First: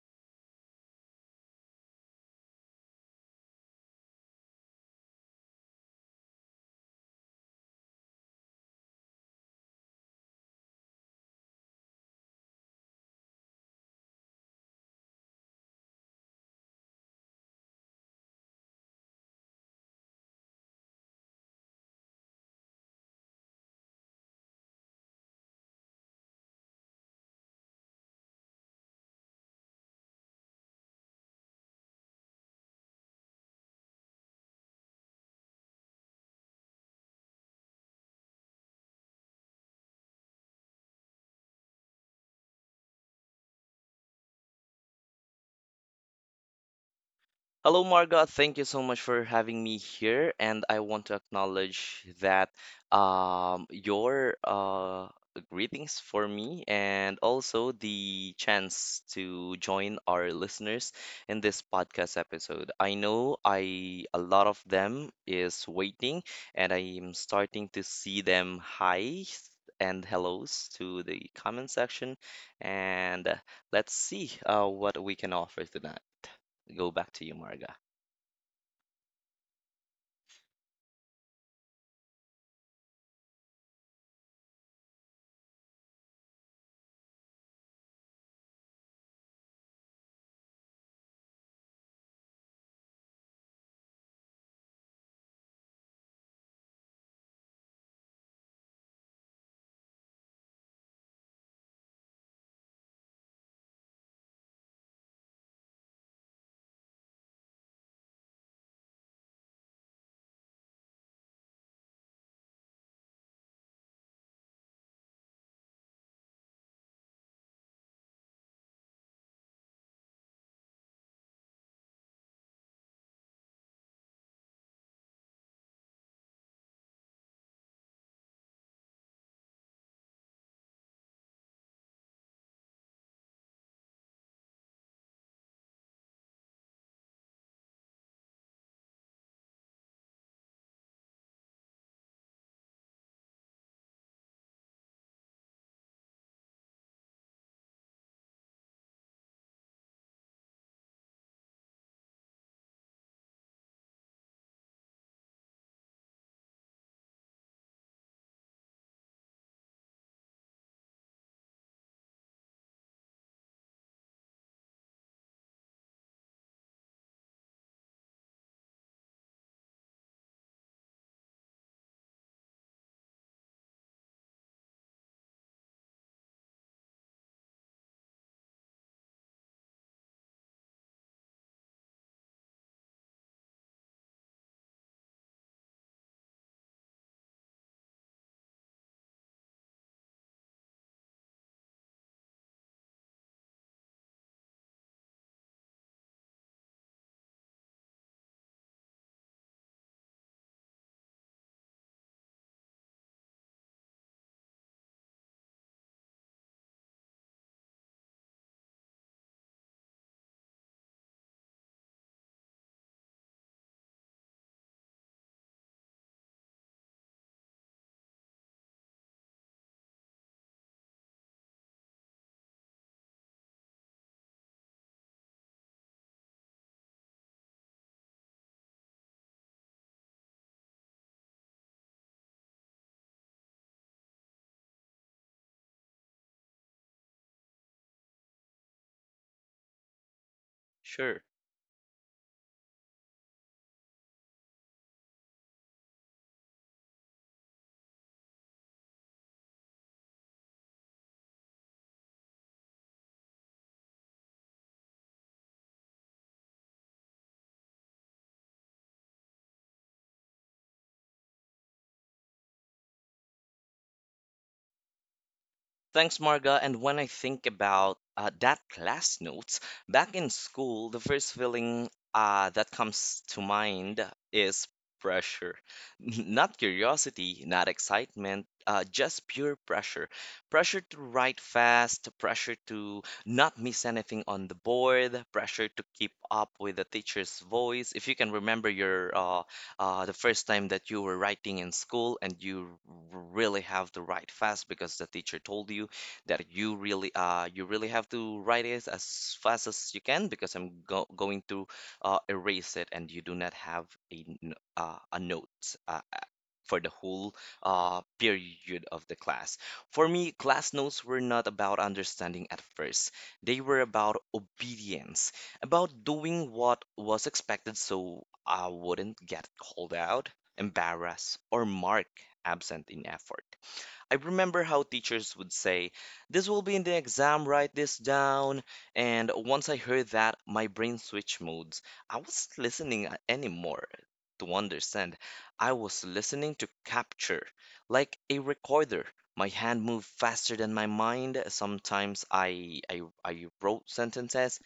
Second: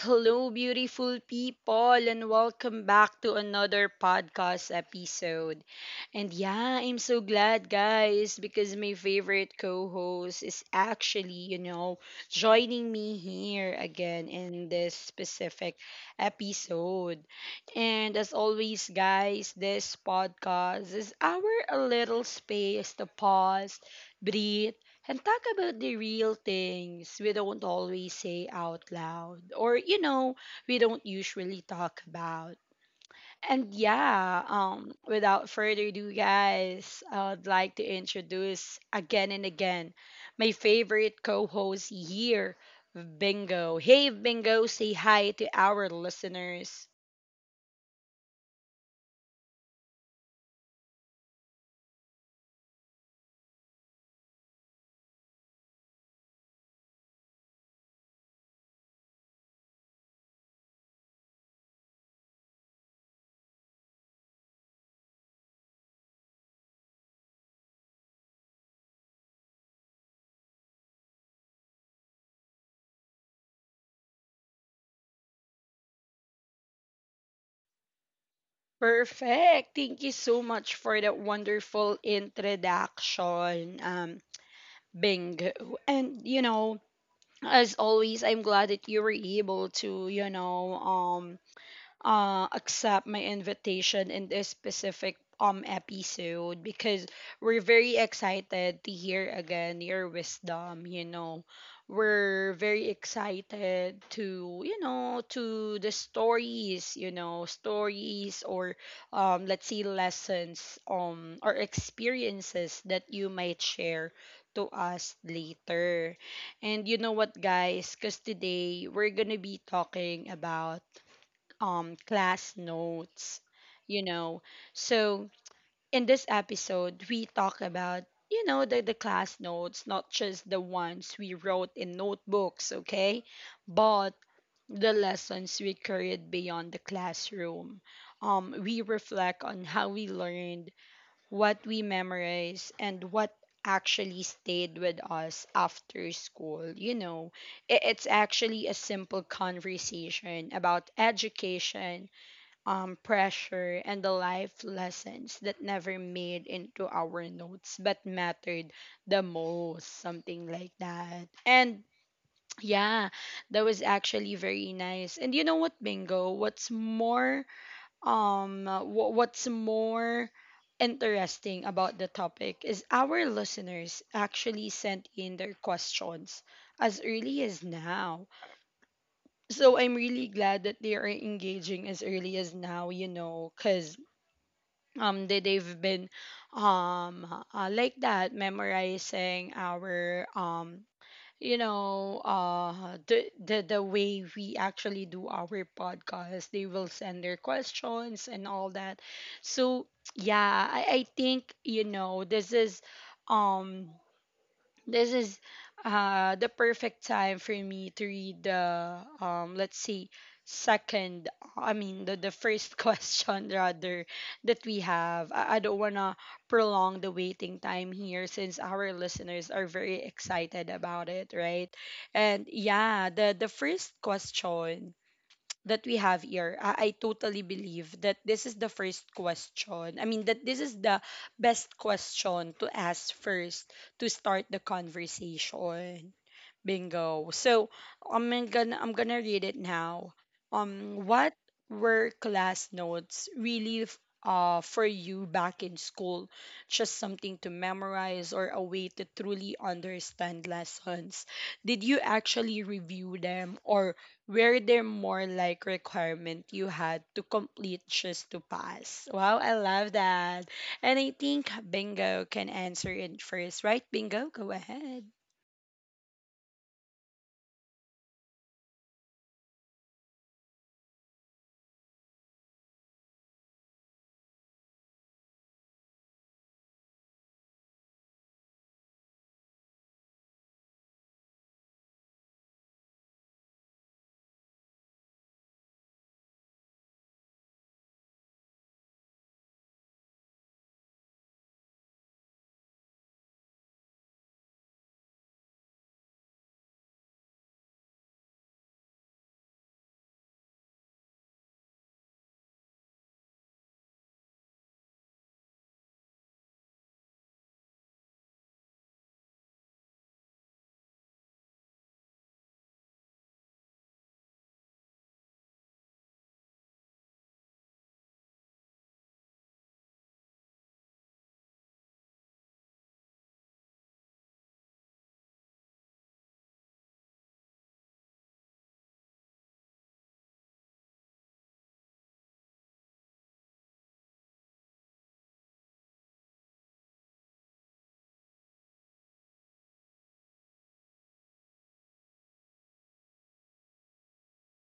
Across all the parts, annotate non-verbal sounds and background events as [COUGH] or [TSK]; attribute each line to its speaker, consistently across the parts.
Speaker 1: Hello, beautiful people, and welcome back to another podcast episode. And yeah, I'm so glad, guys, because my favorite co host is actually, joining me here again in this specific episode. And as always, guys, this podcast is our little space to pause, breathe and talk about the real things we don't always say out loud, or we don't usually talk about. And yeah, without further ado, guys, I'd like to introduce again and again my favorite co-host here, Bingo. Hey Bingo, say hi to our listeners.
Speaker 2: Hello, Marga. Thank you so much for having me here. And I want to acknowledge that your greetings for me and also the chance to join our listeners in this podcast episode. I know I a lot of them is waiting, and I am starting to see them highs and hellos to the comment section. And let's see what we can offer tonight. Go back to you, Marga.
Speaker 1: Perfect, thank you so much for that wonderful introduction, Bingo. And as always, I'm glad that you were able to, accept my invitation in this specific episode, because we're very excited to hear again your wisdom, we're very excited to, to the stories, stories, or let's say lessons, or experiences that you might share to us later. And you know what, guys? Because today we're gonna be talking about class notes, you know. So in this episode we talk about, you know, the class notes, not just the ones we wrote in notebooks, okay, but the lessons we carried beyond the classroom. We reflect on how we learned, what we memorized, and what actually stayed with us after school, you know. It's actually a simple conversation about education, pressure, and the life lessons that never made into our notes but mattered the most, something like that. And yeah, that was actually very nice. And you know what, Bingo? What's more, what's more interesting about the topic is our listeners actually sent in their questions as early as now. So I'm really glad that they are engaging as early as now, you know, because they've been um like that memorizing our the way we actually do our podcast. They will send their questions and all that. So yeah, I think, you know, this is um this is the perfect time for me to read the, let's see, second I mean the first [LAUGHS] question rather that we have. I don't want to prolong the waiting time here, since our listeners are very excited about it, right? And yeah, the first question that we have here, I totally believe that this is the first question. I mean, that this is the best question to ask first to start the conversation, Bingo. So I'm gonna read it now.
Speaker 2: Sure.
Speaker 1: What were class notes really for you back in school? Just something to memorize, or a way to truly understand lessons? Did you actually review them, or were there more like requirement you had to complete just to pass? Wow, I love that. And I think Bingo can answer it first, right? Bingo, go ahead.
Speaker 2: Thanks, Marga. And when I think about that class notes, back in school, the first feeling that comes to mind is pressure. [LAUGHS] Not curiosity, not excitement, just pure pressure. Pressure to write fast, pressure to not miss anything on the board, pressure to keep up with the teacher's voice. If you can remember your the first time that you were writing in school and you really have to write fast because the teacher told you that you really have to write it as fast as you can because I'm go going to erase it and you do not have a note. uh, for the whole period of the class. For me, class notes were not about understanding at first, they were about obedience, about doing what was expected so I wouldn't get called out, embarrassed, or marked absent in effort. I remember how teachers would say, this will be in the exam, write this down. And once I heard that, my brain switched modes. I wasn't listening anymore to understand, I was listening to capture, like a recorder. My hand moved faster than my mind. Sometimes I wrote sentences,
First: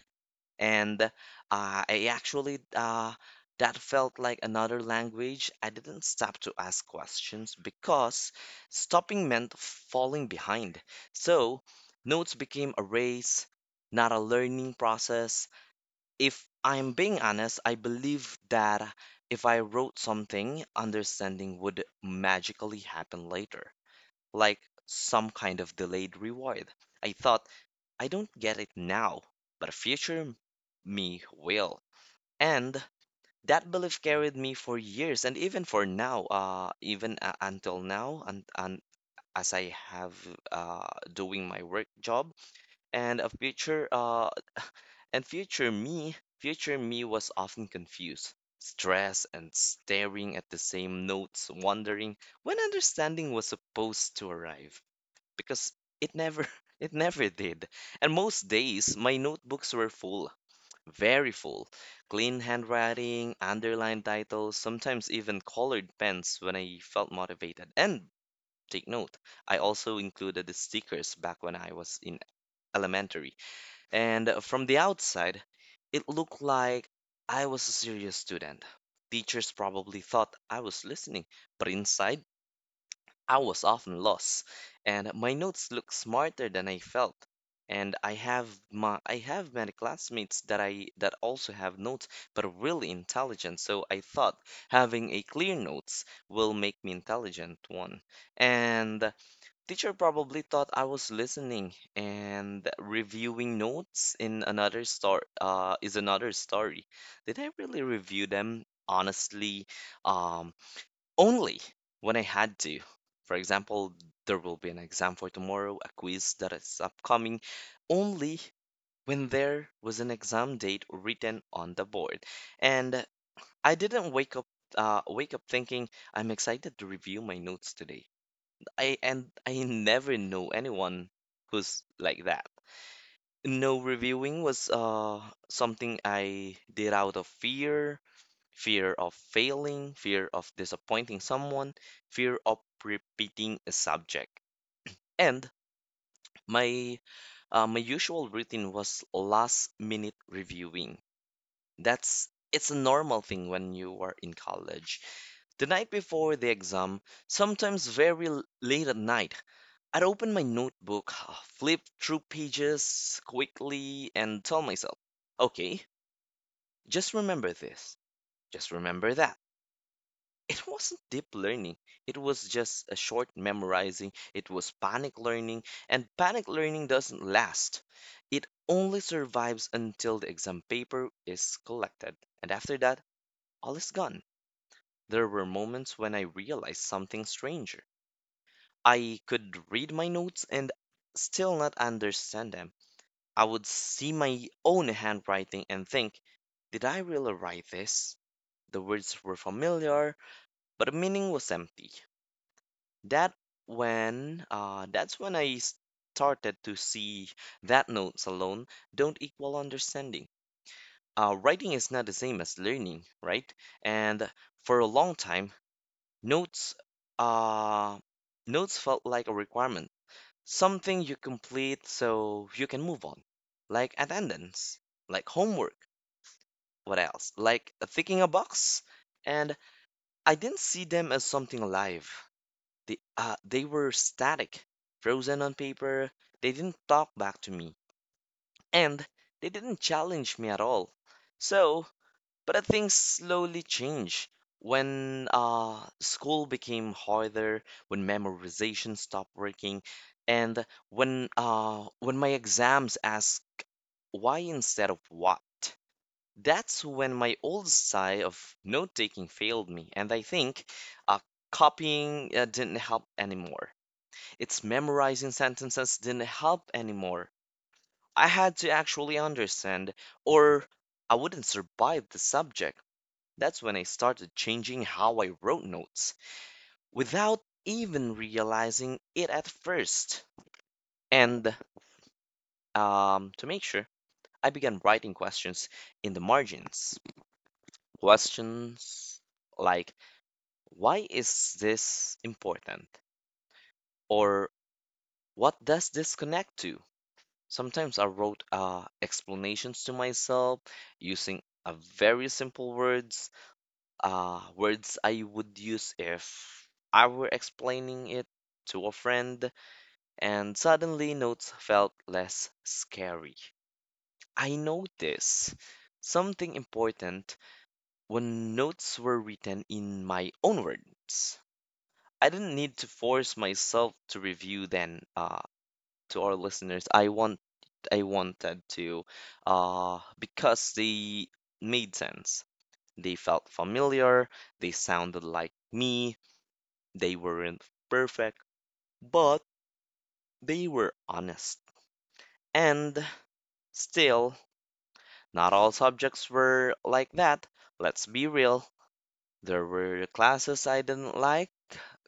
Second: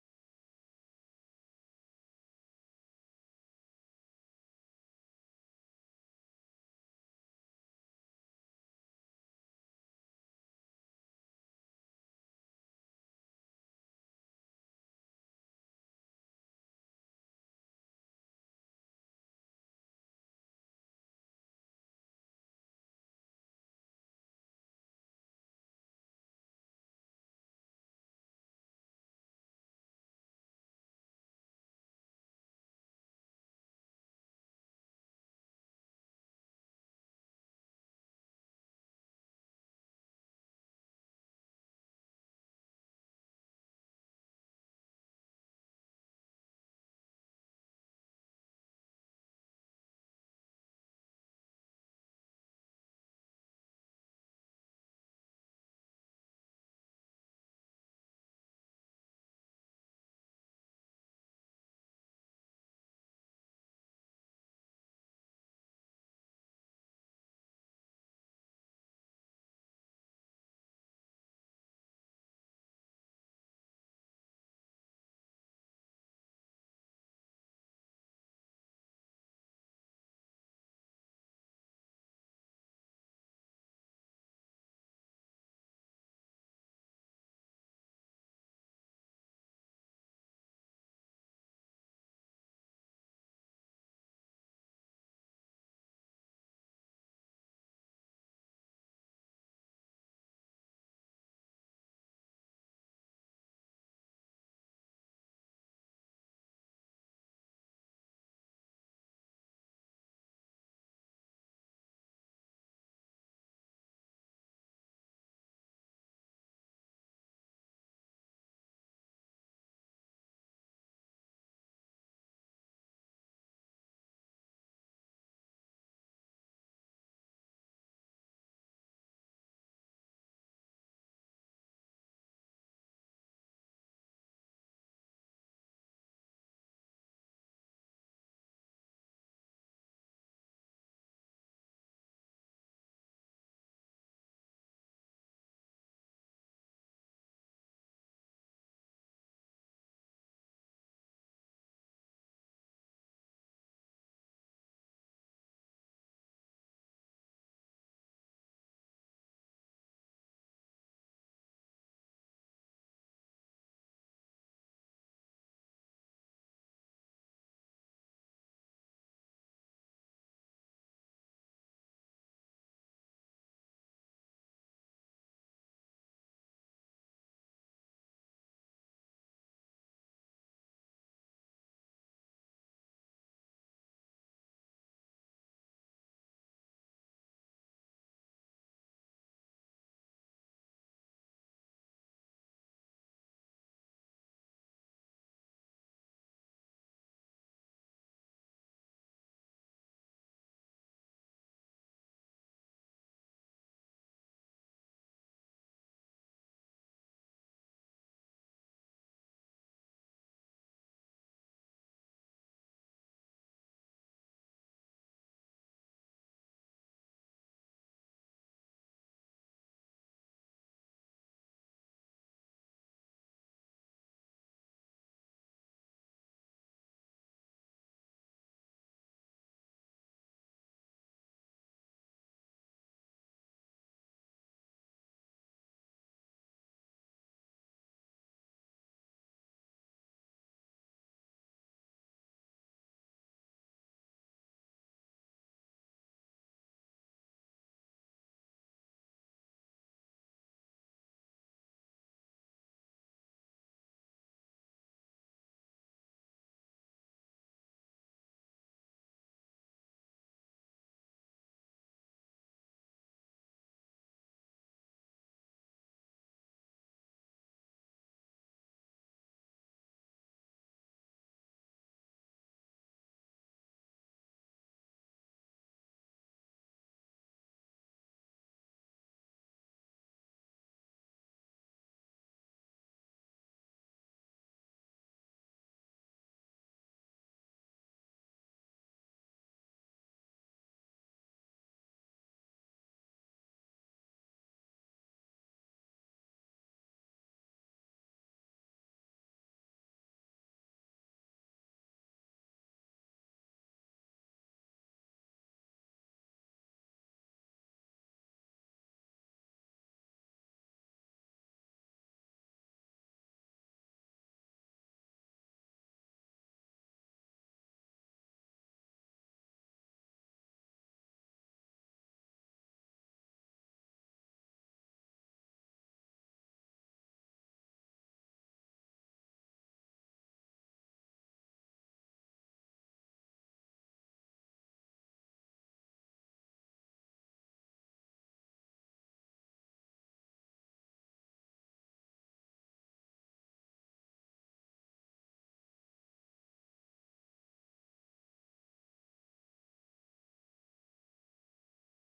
Speaker 2: and I actually that felt like another language. I didn't stop to ask questions because stopping meant falling behind. So notes became a race, not a learning process. If I'm being honest, I believe that if I wrote something, understanding would magically happen later, like some kind of delayed reward. I thought, I don't get it now, but a future me will. And that belief carried me for years and even for now, even until now, and as I have uh, doing my work job and a future and future me was often confused, stressed and staring at the same notes, wondering when understanding was supposed to arrive because it never [LAUGHS] it never did. And most days my notebooks were full, very full. Clean handwriting, underlined titles, sometimes even colored pens when I felt motivated. And take note, I also included the stickers back when I was in elementary. And from the outside, it looked like I was a serious student. Teachers probably thought I was listening, but inside, I was often lost, and my notes looked smarter than I felt. And I have many classmates that I that also have notes but are really intelligent. So I thought having a clear notes will make me intelligent one. And teacher probably thought I was listening and reviewing notes in another star is another story. Did I really review them? Honestly, um only when I had to. For example, there will be an exam for tomorrow, a quiz that is upcoming. Only when there was an exam date written on the board. And I didn't wake up thinking I'm excited to review my notes today. I never know anyone who's like that. No, reviewing was something I did out of fear, fear of failing, fear of disappointing someone, fear of repeating a subject. And my my usual routine was last minute reviewing. That's It's a normal thing when you are in college. The night before the exam, sometimes very late at night, I'd open my notebook, [SIGHS] flip through pages quickly, and tell myself, okay, just remember this, just remember that. It wasn't deep learning. It was just a short memorizing. It was panic learning, and panic learning doesn't last. It only survives until the exam paper is collected, and after that, all is gone. There were moments when I realized something stranger. I could read my notes and still not understand them. I would see my own handwriting and think, did I really write this? The words were familiar, but the meaning was empty. that that's when I started to see that notes alone don't equal understanding. Writing is not the same as learning, right? And for a long time, notes uh, notes felt like a requirement, something you complete so you can move on, like attendance, like homework. What else? Like ticking a box. And I didn't see them as something alive. They were static, frozen on paper. They didn't talk back to me, and they didn't challenge me at all. So, but I think slowly changed when school became harder, when memorization stopped working, and when my exams asked why instead of what. That's when my old side of note taking failed me, and I think uh, copying didn't help anymore. Its memorizing sentences didn't help anymore. I had to actually understand, or I wouldn't survive the subject. That's when I started changing how I wrote notes, without even realizing it at first. And to make sure, I began writing questions in the margins. Questions like, why is this important? Or what does this connect to? Sometimes I wrote explanations to myself using a very simple words, words I would use if I were explaining it to a friend, and suddenly notes felt less scary. I noticed something important when notes were written in my own words. I didn't need to force myself to review then. To our listeners, I want I wanted to because they made sense. They felt familiar, they sounded like me, they weren't perfect, but they were honest. And still, not all subjects were like that. Let's be real. There were classes I didn't like,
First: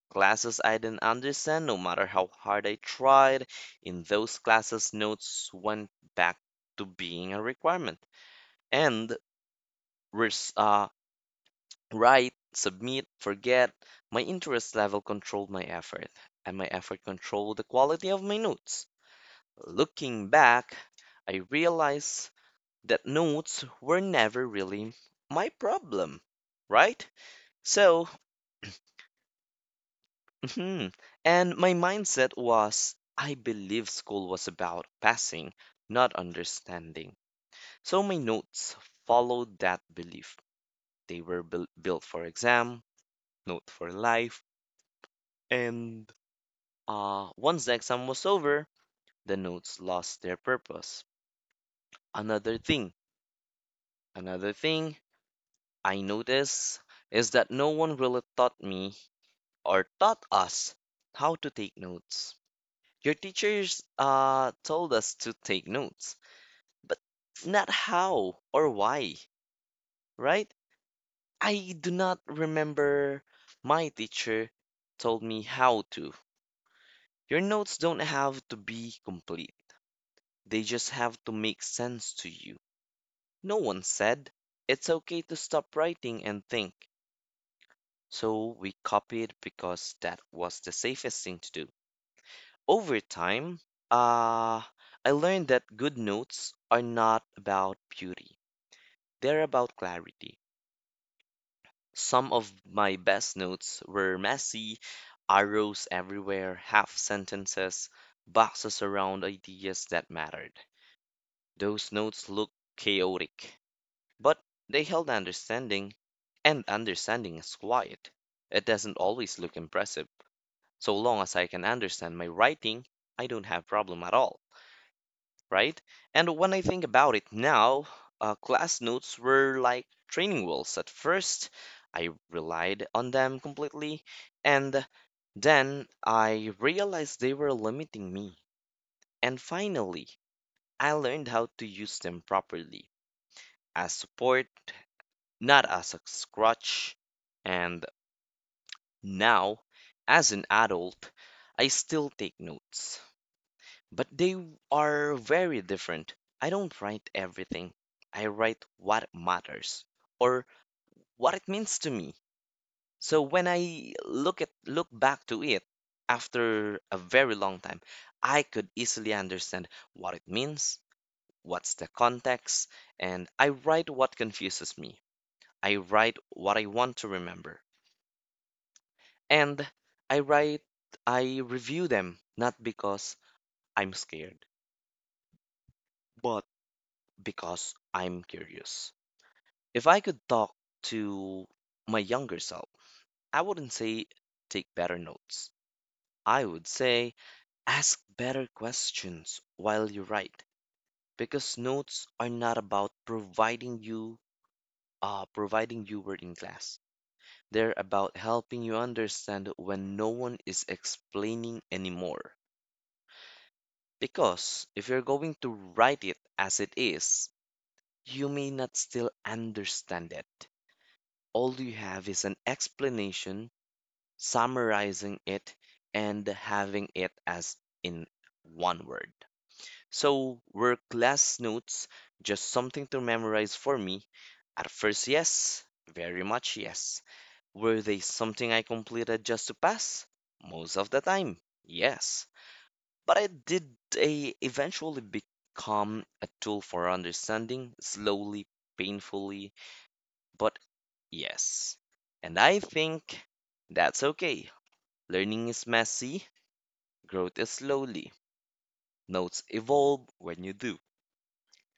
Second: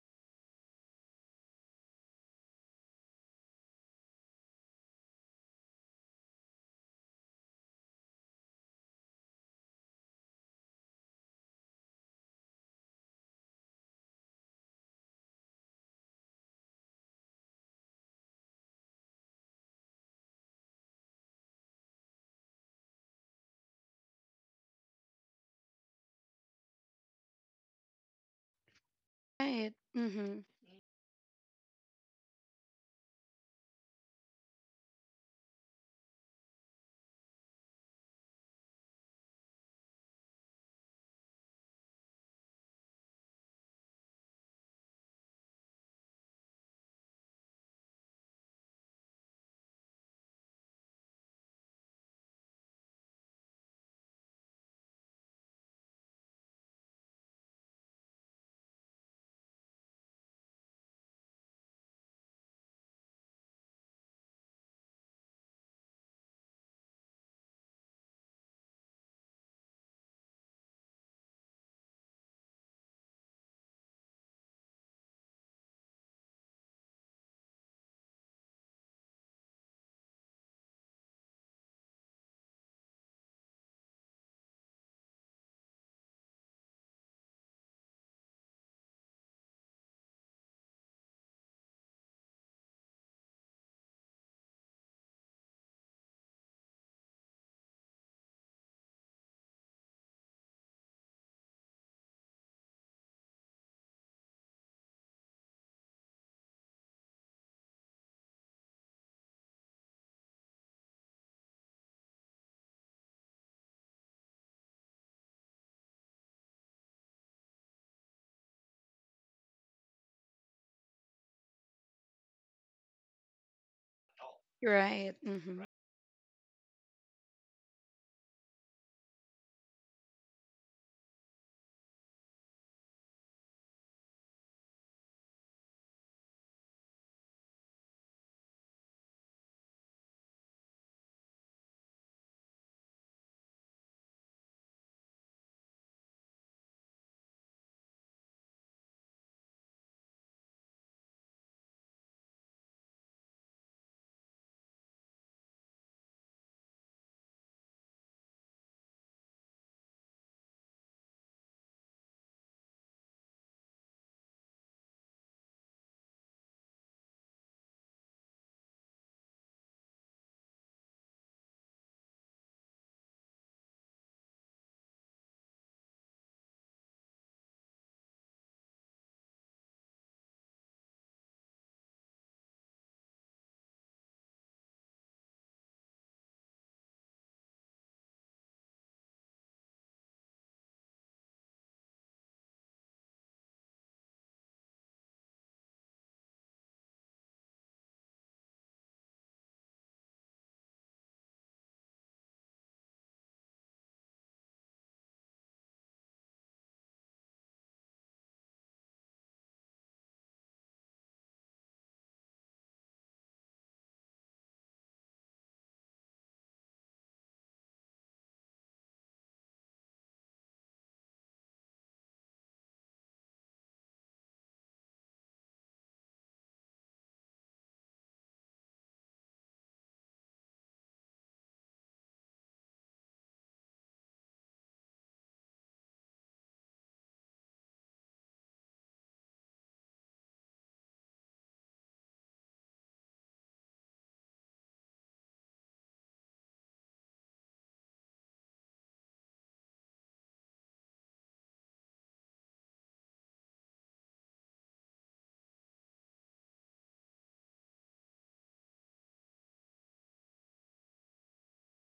Speaker 2: classes I didn't understand, no matter how hard I tried. In those classes, notes went back to being a requirement. And res- uh, write, submit, forget. My interest level controlled my effort, and my effort controlled the quality of my notes. Looking back, I realized that notes were never really my problem, right? So,
Speaker 1: Right. Mm-hmm.
Speaker 2: hmm. And my mindset was I believe school was about passing, not understanding. So my notes followed that belief. They were built for exam, note for life, and once the exam was over, the notes lost their purpose. Another thing, Another thing I noticed is that no one really taught me or taught us how to take notes. Your teachers told us to take notes but not how or why, right? I do not remember my teacher told me how to. Your notes don't have to be complete, they just have to make sense to you. No one said it's okay to stop writing and think. So we copied because that was the safest thing to do. Over time, uh, I learned that good notes are not about beauty, they're about clarity. Some of my best notes were messy, arrows everywhere, half sentences, boxes around ideas that mattered. Those notes looked chaotic, but they held understanding, and understanding is quiet. It doesn't always look impressive. So long as I can understand my writing, I don't have problem at all,
Speaker 1: Right. Mm-hmm.
Speaker 2: right? And when I think about it now, class notes were like training wheels. At first, I relied on them completely, and then I realized they were limiting me. And finally, I learned how to use them properly as support, not as a crutch. And now, as an adult, I still take notes, but they are very different. I don't write everything. I write what matters or what it means to me. So when I look back to it after a very long time, I could easily understand what it means, what's the context, and I write what confuses me. I write what I want to remember. And I write I review them not because I'm scared, but because I'm curious. If I could talk to my younger self, I wouldn't say take better notes. I would say ask better questions while you write because notes are not about providing you were in class. They're about helping you understand when no one is explaining anymore. Because if you're going to write it as it is, you may not still understand it. All you have is an explanation summarizing it, and having it as in one word. So, were class notes just something to memorize for me? At first, yes, very much yes. Were they something I completed just to pass? Most of the time, yes. But I did they eventually become a tool for understanding, slowly, painfully, but yes. And I think that's okay. Learning is messy, growth is slowly. Notes evolve when you do.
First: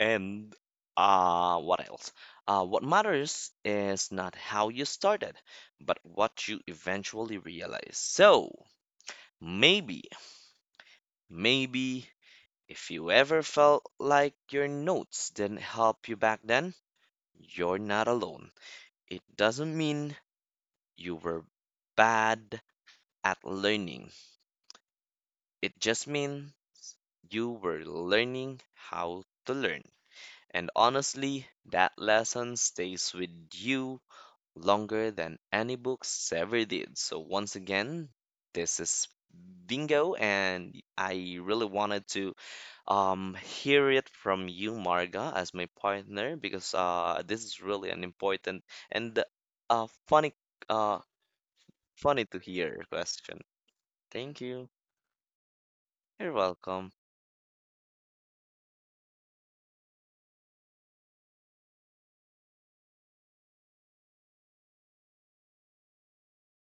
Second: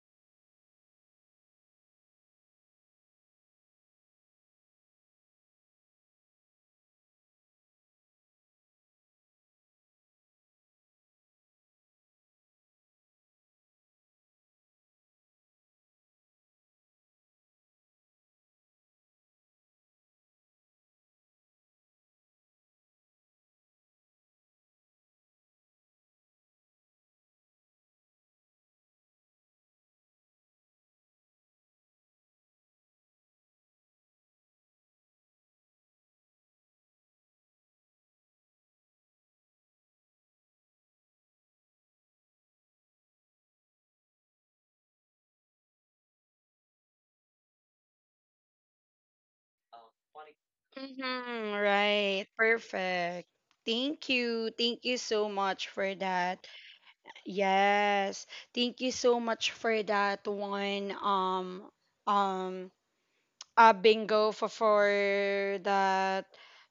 Speaker 2: And what else? What matters is not how you started, but what you eventually realize. So, maybe maybe if you ever felt like your notes didn't help you back then, you're not alone. It doesn't mean you were bad at learning. It just means you were learning how to learn. And honestly, that lesson stays with you longer than any books ever did. So, once again, this is Bingo, and I really wanted to um, hear it from you, Marga, as my partner, because this is really an important and uh, funny, uh,
Speaker 1: Mm-hmm, right.
Speaker 2: funny to hear
Speaker 1: Perfect.
Speaker 2: question.
Speaker 1: Thank
Speaker 2: Thank
Speaker 1: you.
Speaker 2: you.
Speaker 1: Thank you so much for
Speaker 2: You're
Speaker 1: that.
Speaker 2: welcome.
Speaker 1: Yes. Thank you so much for that one. Um Bingo, for that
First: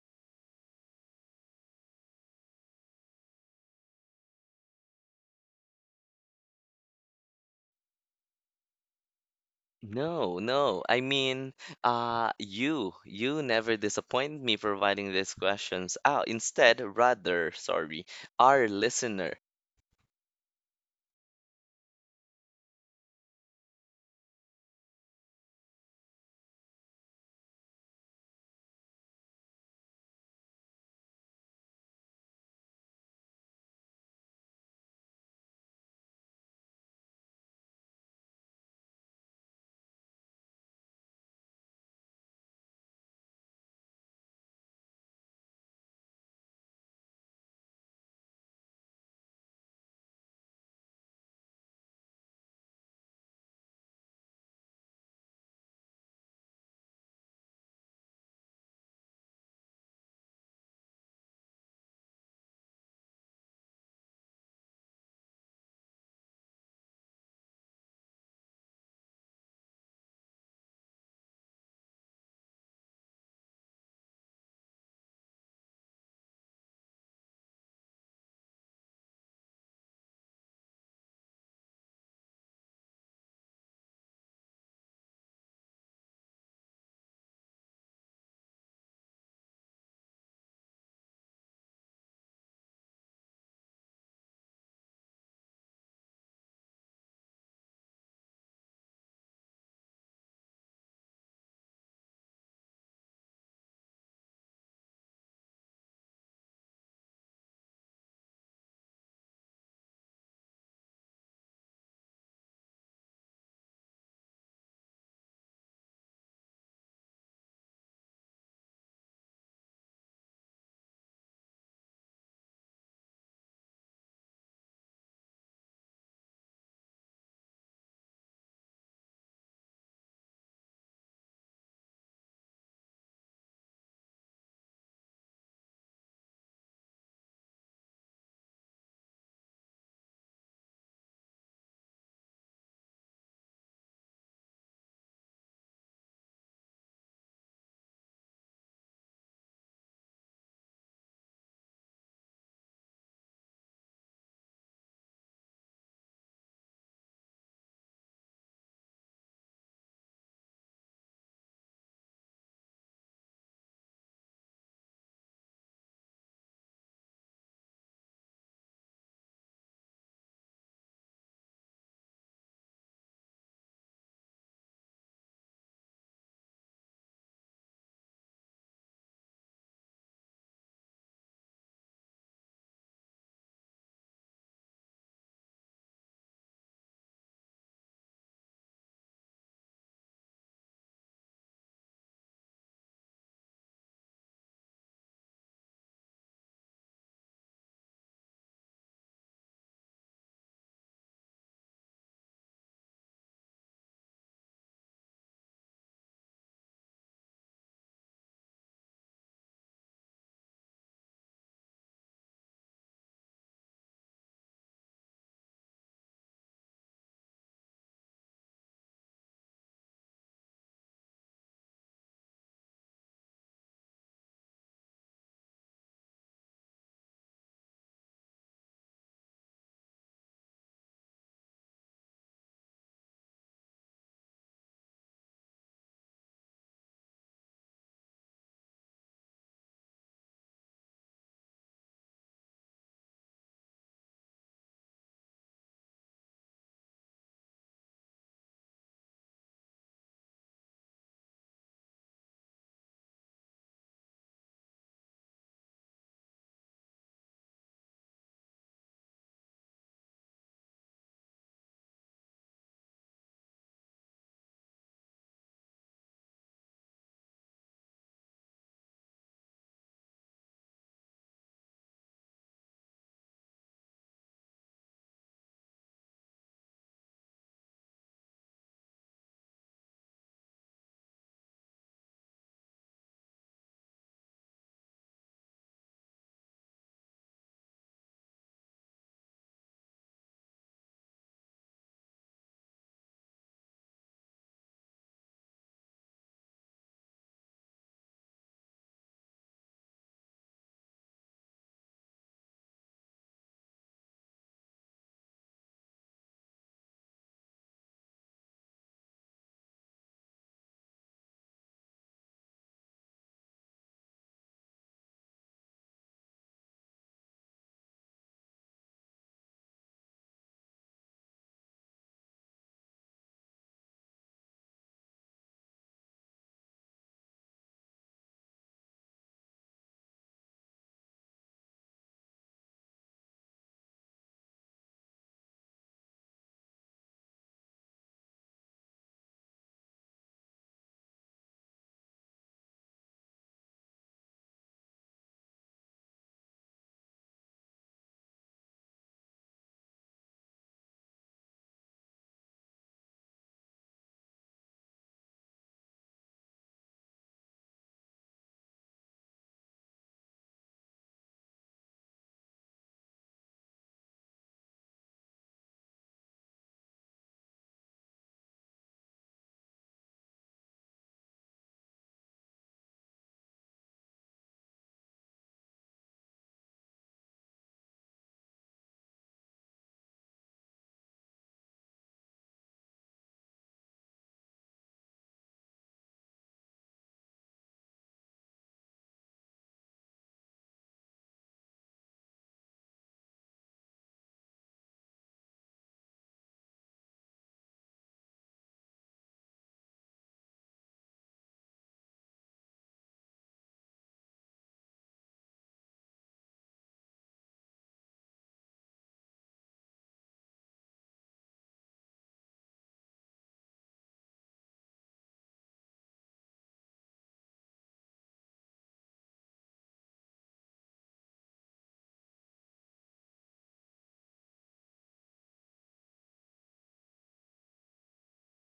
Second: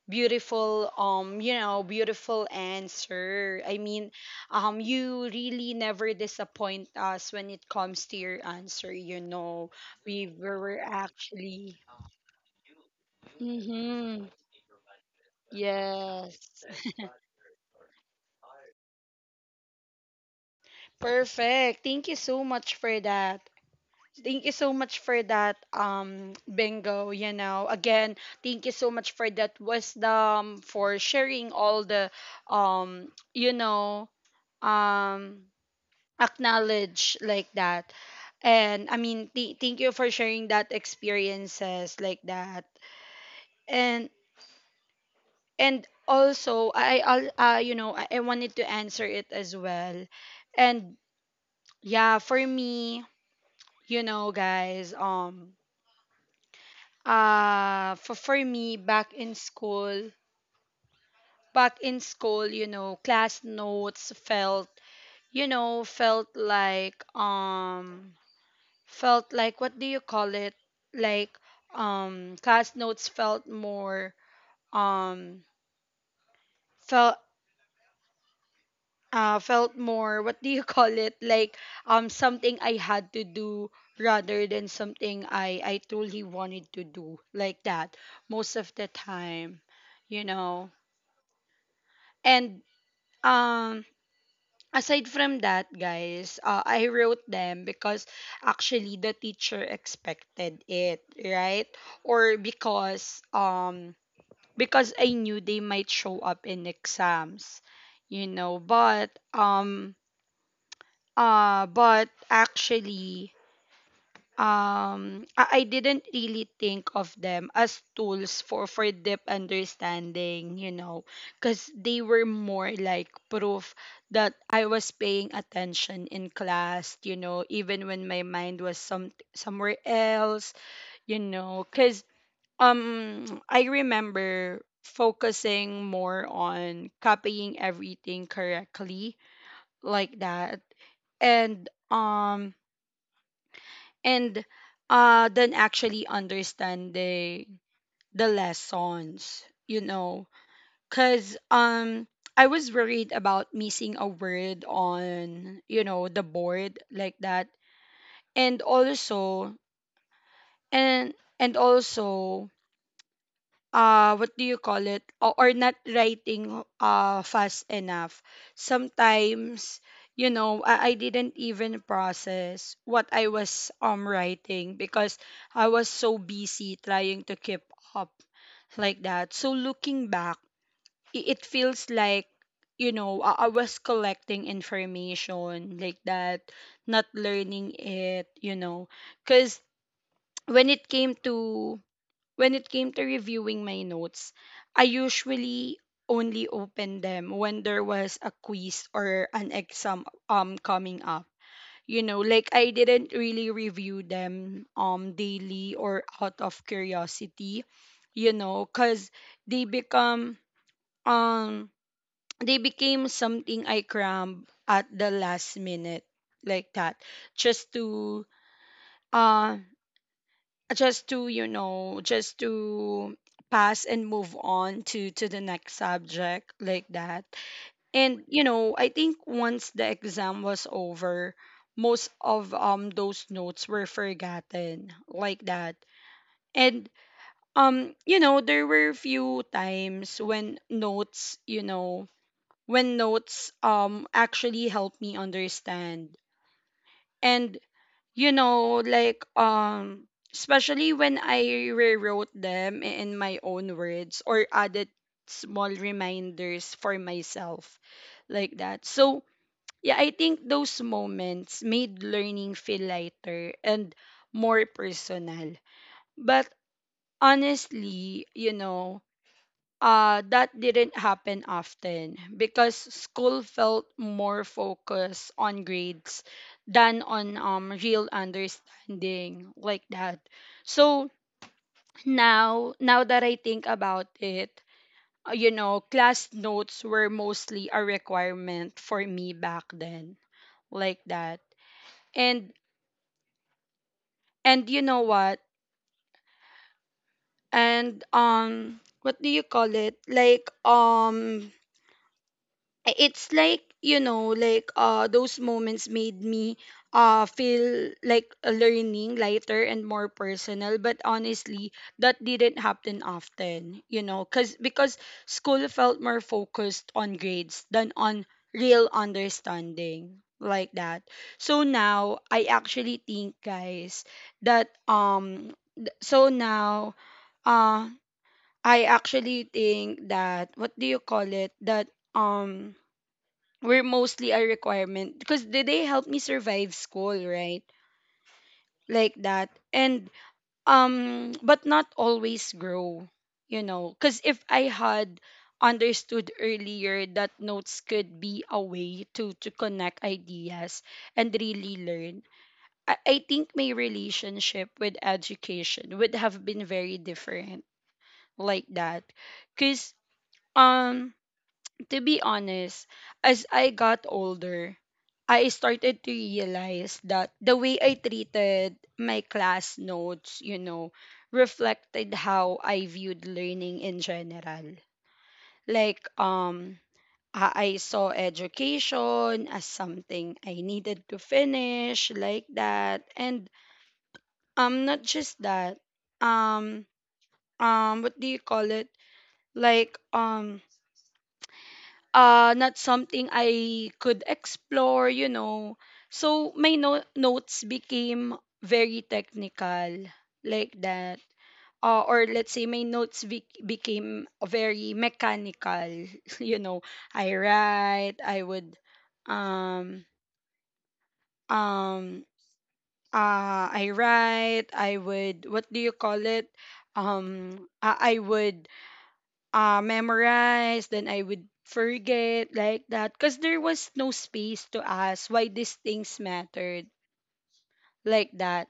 Speaker 1: beautiful, you know, beautiful answer, I mean, you really never disappoint us when it comes to your answer, you know, we
Speaker 2: No,
Speaker 1: were
Speaker 2: no. I mean,
Speaker 1: actually.
Speaker 2: you never
Speaker 1: Mm-hmm.
Speaker 2: disappoint me providing these questions. Ah,
Speaker 1: Yes.
Speaker 2: instead,
Speaker 1: [LAUGHS]
Speaker 2: rather, sorry, our listener,
Speaker 1: Perfect. Thank you so much for that. Thank you so much for that, Bingo. You know, again, thank you so much for that wisdom, for sharing all the, um, you know, um, acknowledge like that. And I mean, thank you for sharing that experiences like that. And and also, I I'll, you know, I wanted to answer it as well. And yeah, for me, you know, guys, for me back in school, you know, class notes felt, felt like, felt like, what do you call it, like, class notes felt more, um felt felt more, what do you [LAUGHS] call it, like something I had to do rather than something I truly wanted to do, like that, most of the time, you know. And um aside from that, guys, I wrote them because actually the teacher expected it, right? Or because I knew they might show up in exams, you know. But but actually, I didn't really think of them as tools for deep understanding, you know, because they were more like proof that I was paying attention in class, you know, even when my mind was somewhere else, you know, because I remember focusing more on copying everything correctly, like that. And and then actually understanding the lessons, you know, because I was worried about missing a word on, you know, the board, like that. And also and and also, what do you call it, or not writing fast enough sometimes. You know, I didn't even process what I was writing because I was so busy trying to keep up, like that. So looking back, it feels like, you know, I was collecting information, like that, not learning it, you know. Because when it came to when it came to reviewing my notes, I usually only opened them when there was a quiz or an exam coming up. You know, like, I didn't really review them daily or out of curiosity, you know, cuz they become um they became something I crammed at the last minute, like that, just to uh just to pass and move on to the next subject, like that. And you know, I think once the exam was over, most of those notes were forgotten, like that. And you know, there were few times when notes, you know, when notes actually helped me understand. And you know, like, especially when I rewrote them in my own words, or added small reminders for myself, like that. So yeah, I think those moments made learning feel lighter and more personal. But honestly, you know, that didn't happen often because school felt more focused on grades than on, real understanding, like that. So now, that I think about it, you know, class notes were mostly a requirement for me back then, like that. And and you know what? And what do you call it? Like, it's like, you know, like, those moments made me feel like a learning lighter and more personal, but honestly that didn't happen often, you know, cuz because school felt more focused on grades than on real understanding, like that. So now I actually think, guys, that th- so now uh I actually think that, what do you call it, that um were mostly a requirement because they helped me survive school, right? Like that. And but not always grow, you know, cuz if I had understood earlier that notes could be a way to connect ideas and really learn, I think my relationship with education would have been very different, like that. Cuz um to be honest, as I got older, I started to realize that the way I treated my class notes, you know, reflected how I viewed learning in general. Like, I saw education as something I needed to finish, like that. And not just that. Um, what do you call it? Like, not something I could explore, you know. So my notes became very technical, like that. Or let's say my notes became very mechanical, [LAUGHS] you know. I would, um um I would, what do you call it? I would, memorize, then I would forget, like that. Because there was no space to ask why these things mattered, like that.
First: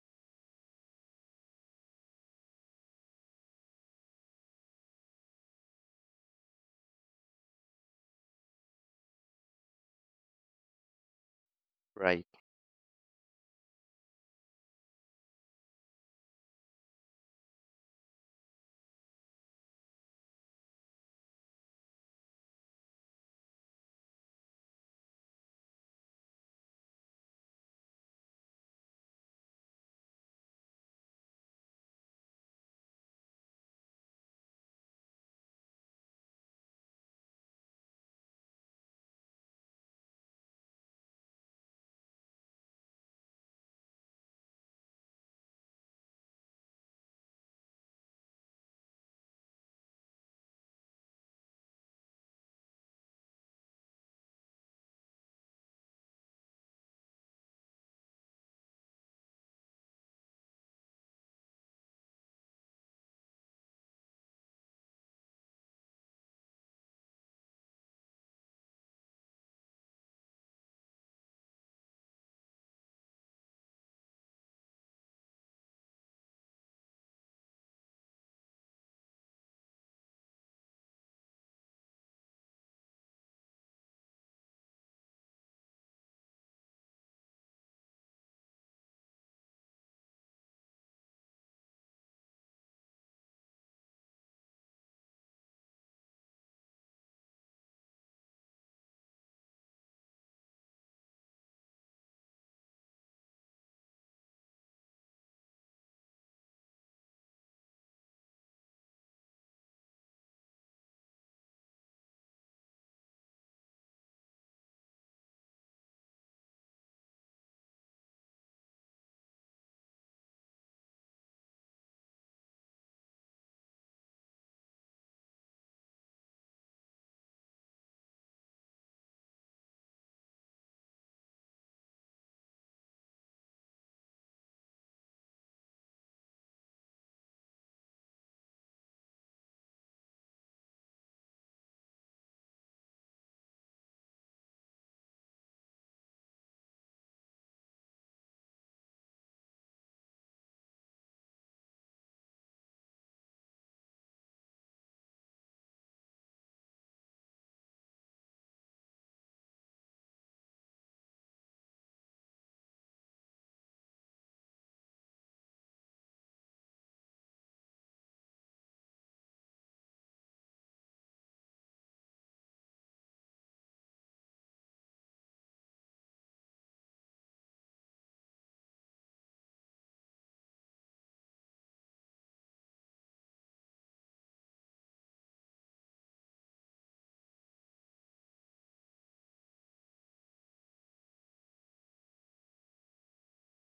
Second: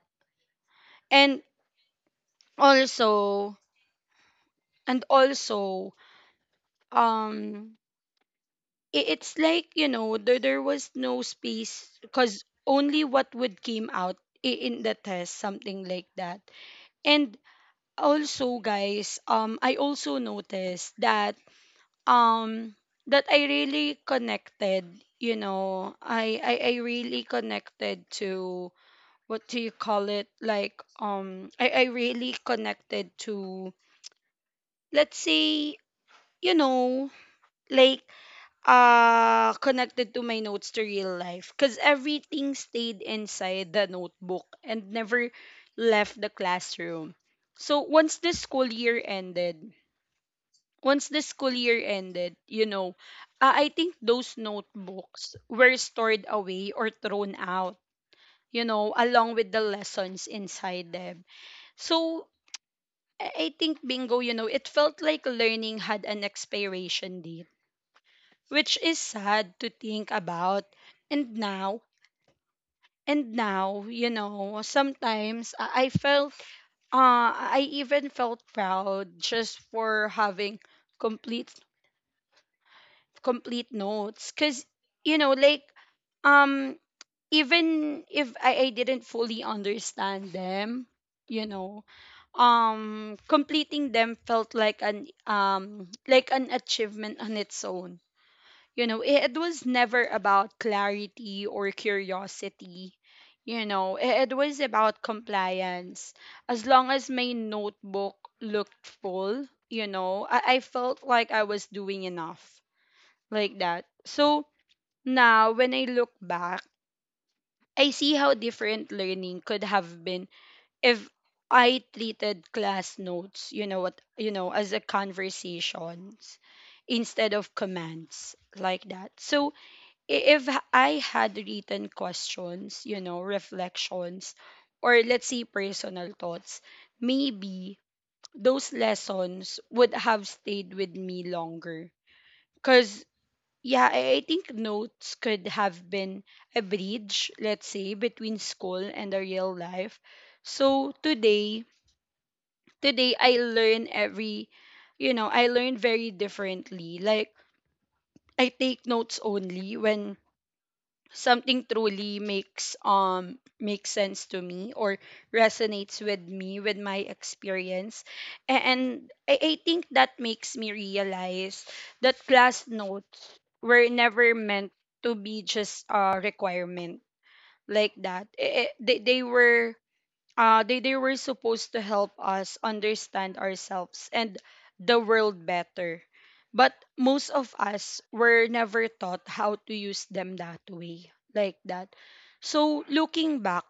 Speaker 1: And also, and also, um, it's like, you know, there was no space
Speaker 2: right?
Speaker 1: because only what would came out in the test, something like that. And also, guys, I also noticed that um I really connected, you know, I really connected to, what do you call it, like, I really connected to, let's say, you know, like, connected to my notes to real life, cuz everything stayed inside the notebook and never left the classroom. So once the school year ended, you know, I think those notebooks were stored away or thrown out, you know, along with the lessons inside them. So I think, Bingo, you know, it felt like learning had an expiration date, which is sad to think about. And now, and now, you know, sometimes I even felt proud just for having complete complete notes, because, you know, like, um even if I didn't fully understand them. You know, completing them felt like an achievement on its own. You know, it was never about clarity or curiosity. You know, it was about compliance. As long as my notebook looked full, you know, I felt like I was doing enough, like that. So now when I look back, I see how different learning could have been if I treated class notes, as a conversations instead of commands, like that. So if I had written questions, you know, reflections, or, let's say, personal thoughts, maybe those lessons would have stayed with me longer. Cause. Yeah, I think notes could have been a bridge, let's say, between school and the real life. So today, today I learn every, you know, I learn very differently. Like, I take notes only when something truly makes sense to me, or resonates with me, with my experience. And I think that makes me realize that class notes were never meant to be just a requirement, like that. They were supposed to help us understand ourselves and the world better. But most of us were never taught how to use them that way, like that. So, looking back,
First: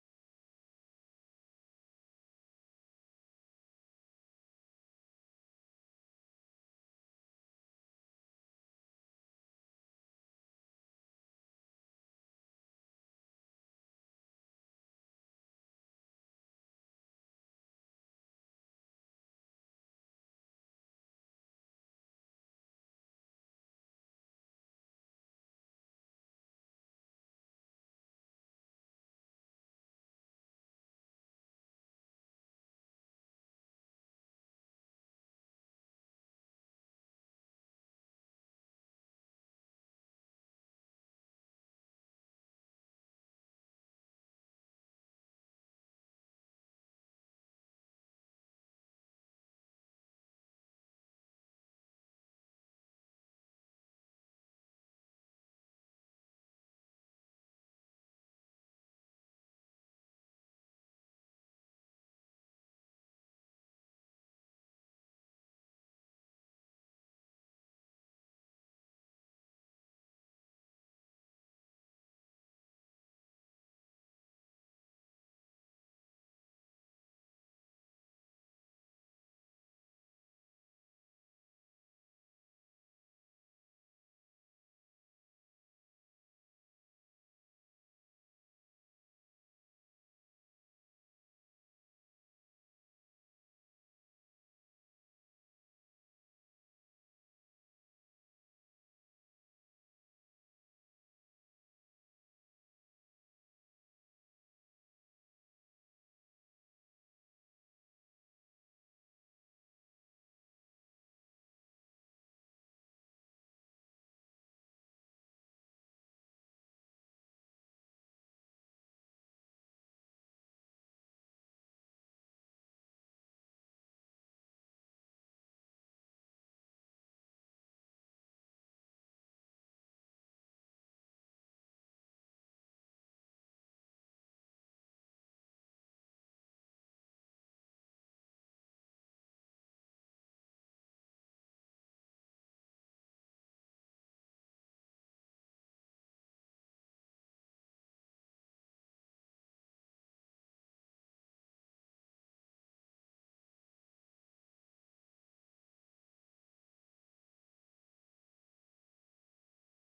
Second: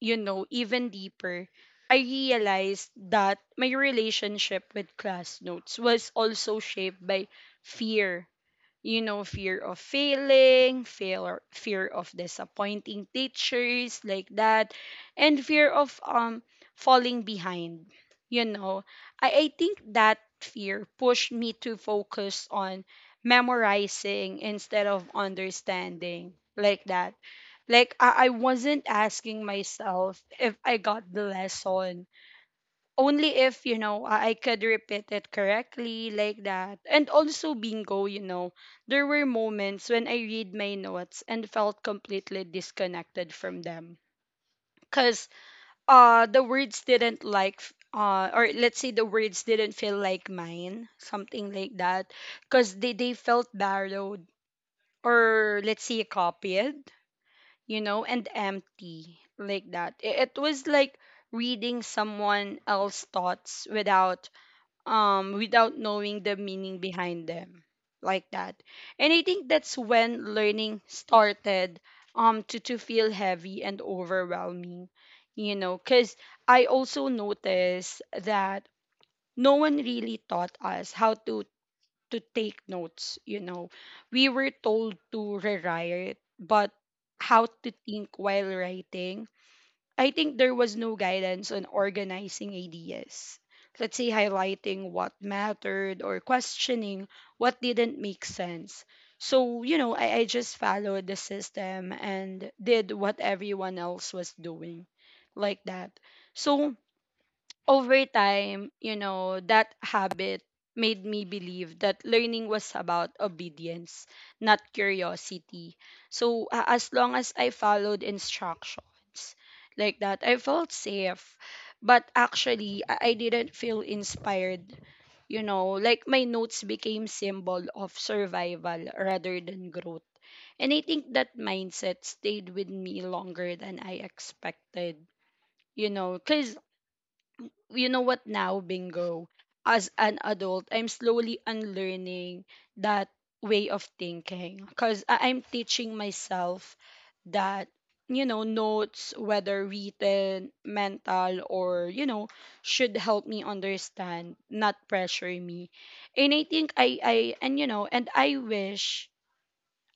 Speaker 1: you know, even deeper, I realized that my relationship with class notes was also shaped by fear. You know, fear of failing, fear of disappointing teachers, like that, and fear of falling behind. You know, I think that fear pushed me to focus on memorizing instead of understanding, like that. Like, I wasn't asking myself if I got the lesson, only if, you know, I could repeat it correctly, like that. And also, Bingo, you know, there were moments when I read my notes and felt completely disconnected from them, because the words didn't like f- or, let's say, the words didn't feel like mine, something like that, because they felt borrowed, or, let's say, copied, you know, and empty, like that. It was like reading someone else's thoughts without knowing the meaning behind them, like that. And I think that's when learning started, to feel heavy and overwhelming, you know, because I also noticed that no one really taught us how to take notes, you know. We were told to rewrite, but how to think while writing, I think there was no guidance on organizing ideas. Let's say, highlighting what mattered, or questioning what didn't make sense. So, you know, I just followed the system and did what everyone else was doing, like that. So, over time, you know, that habit made me believe that learning was about obedience, not curiosity. So, as long as I followed instructions, like that, I felt safe. But actually, I didn't feel inspired. You know, like, my notes became symbol of survival rather than growth. And I think that mindset stayed with me longer than I expected. You know, because, you know what, now, Bingo? As an adult, I'm slowly unlearning that way of thinking, because I'm teaching myself that, you know, notes, whether written, mental, or, you know, should help me understand, not pressure me. And I think I, and, you know, and I wish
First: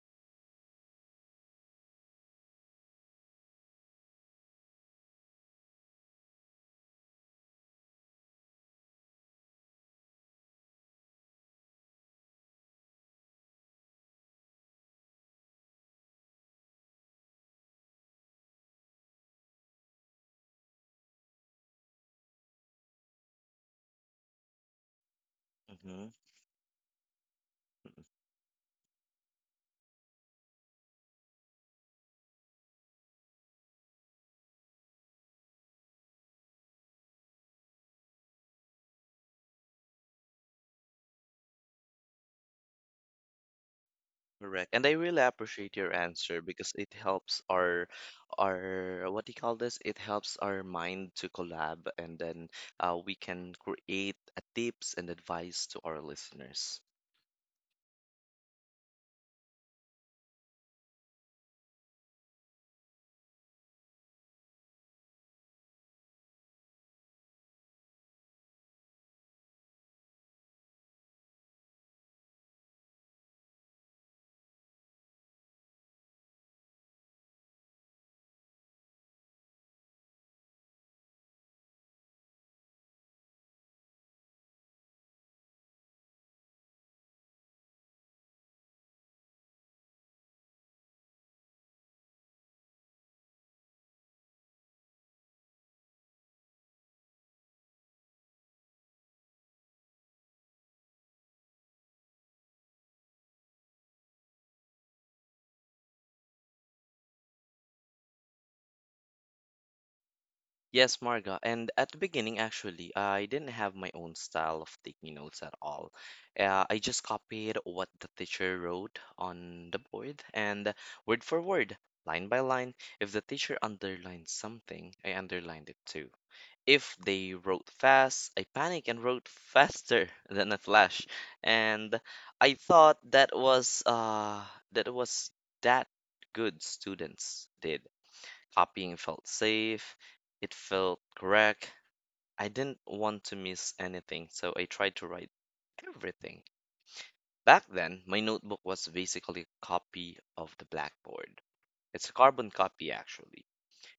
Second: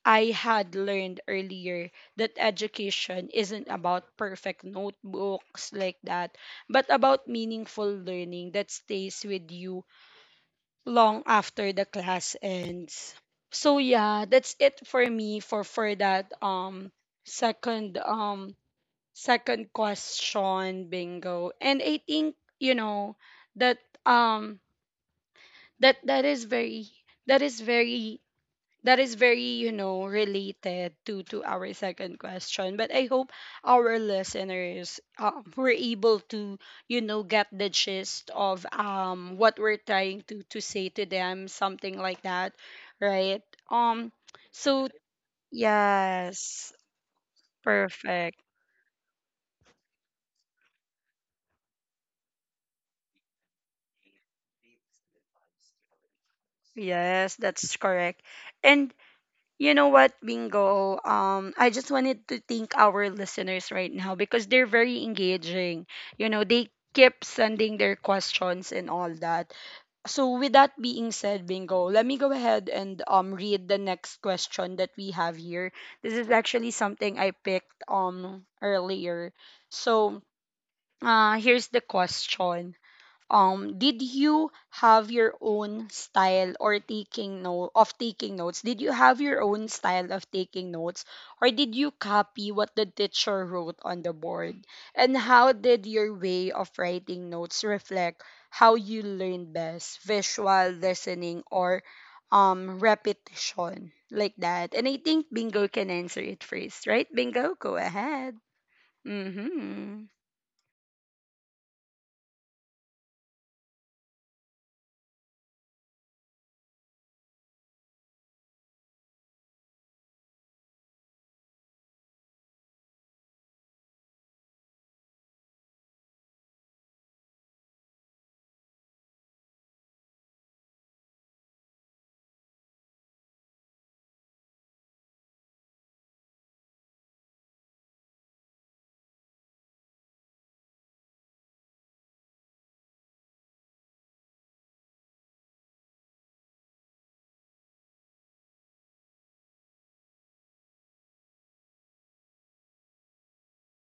Speaker 1: I had learned earlier that education isn't about perfect notebooks, like that, but about meaningful learning that stays with you long after the class ends. So yeah, that's it for me, for that second, second question, Bingo. And I think, you know, that um that
Speaker 2: Hmm.
Speaker 1: that is very that is very that is very, you know, related to our second question, but I hope our listeners, were able to, you know, get the gist of what we're trying to say to them, something like that, right? um
Speaker 2: Correct. And
Speaker 1: so,
Speaker 2: I really appreciate your answer because
Speaker 1: yes.
Speaker 2: it helps our,
Speaker 1: Perfect.
Speaker 2: what do you call this? It helps our mind to collab, and then we can create a tips and advice to our listeners.
Speaker 1: Yes, that's correct. And, you know what, Bingo? I just wanted to thank our listeners right now, because they're very engaging. You know, they keep sending their questions and all that. So, with that being said, Bingo, let me go ahead and read the next question that we have here. This is actually something I picked earlier. So, here's the question. Did you have your own style or taking note of taking notes did you have your own style of taking notes, or did you copy what the teacher wrote on the board? And how did your way of writing notes reflect how you learn best: visual, listening, or repetition, like that? And I think Bingo can answer it first, right, Bingo? Go ahead. Mhm.
Speaker 2: Yes, Marga. And at the beginning, actually, I didn't have my own style of taking notes at all. I just copied what the teacher wrote on the board and word for word, line by line. If the teacher underlined something, I underlined it too. If they wrote fast, I panicked and wrote faster [LAUGHS] than a flash. And I thought that was that good students did. Copying felt safe, it felt correct. I didn't want to miss anything, so I tried to write everything. Back then, my notebook was basically a copy of the blackboard. It's a carbon copy, actually.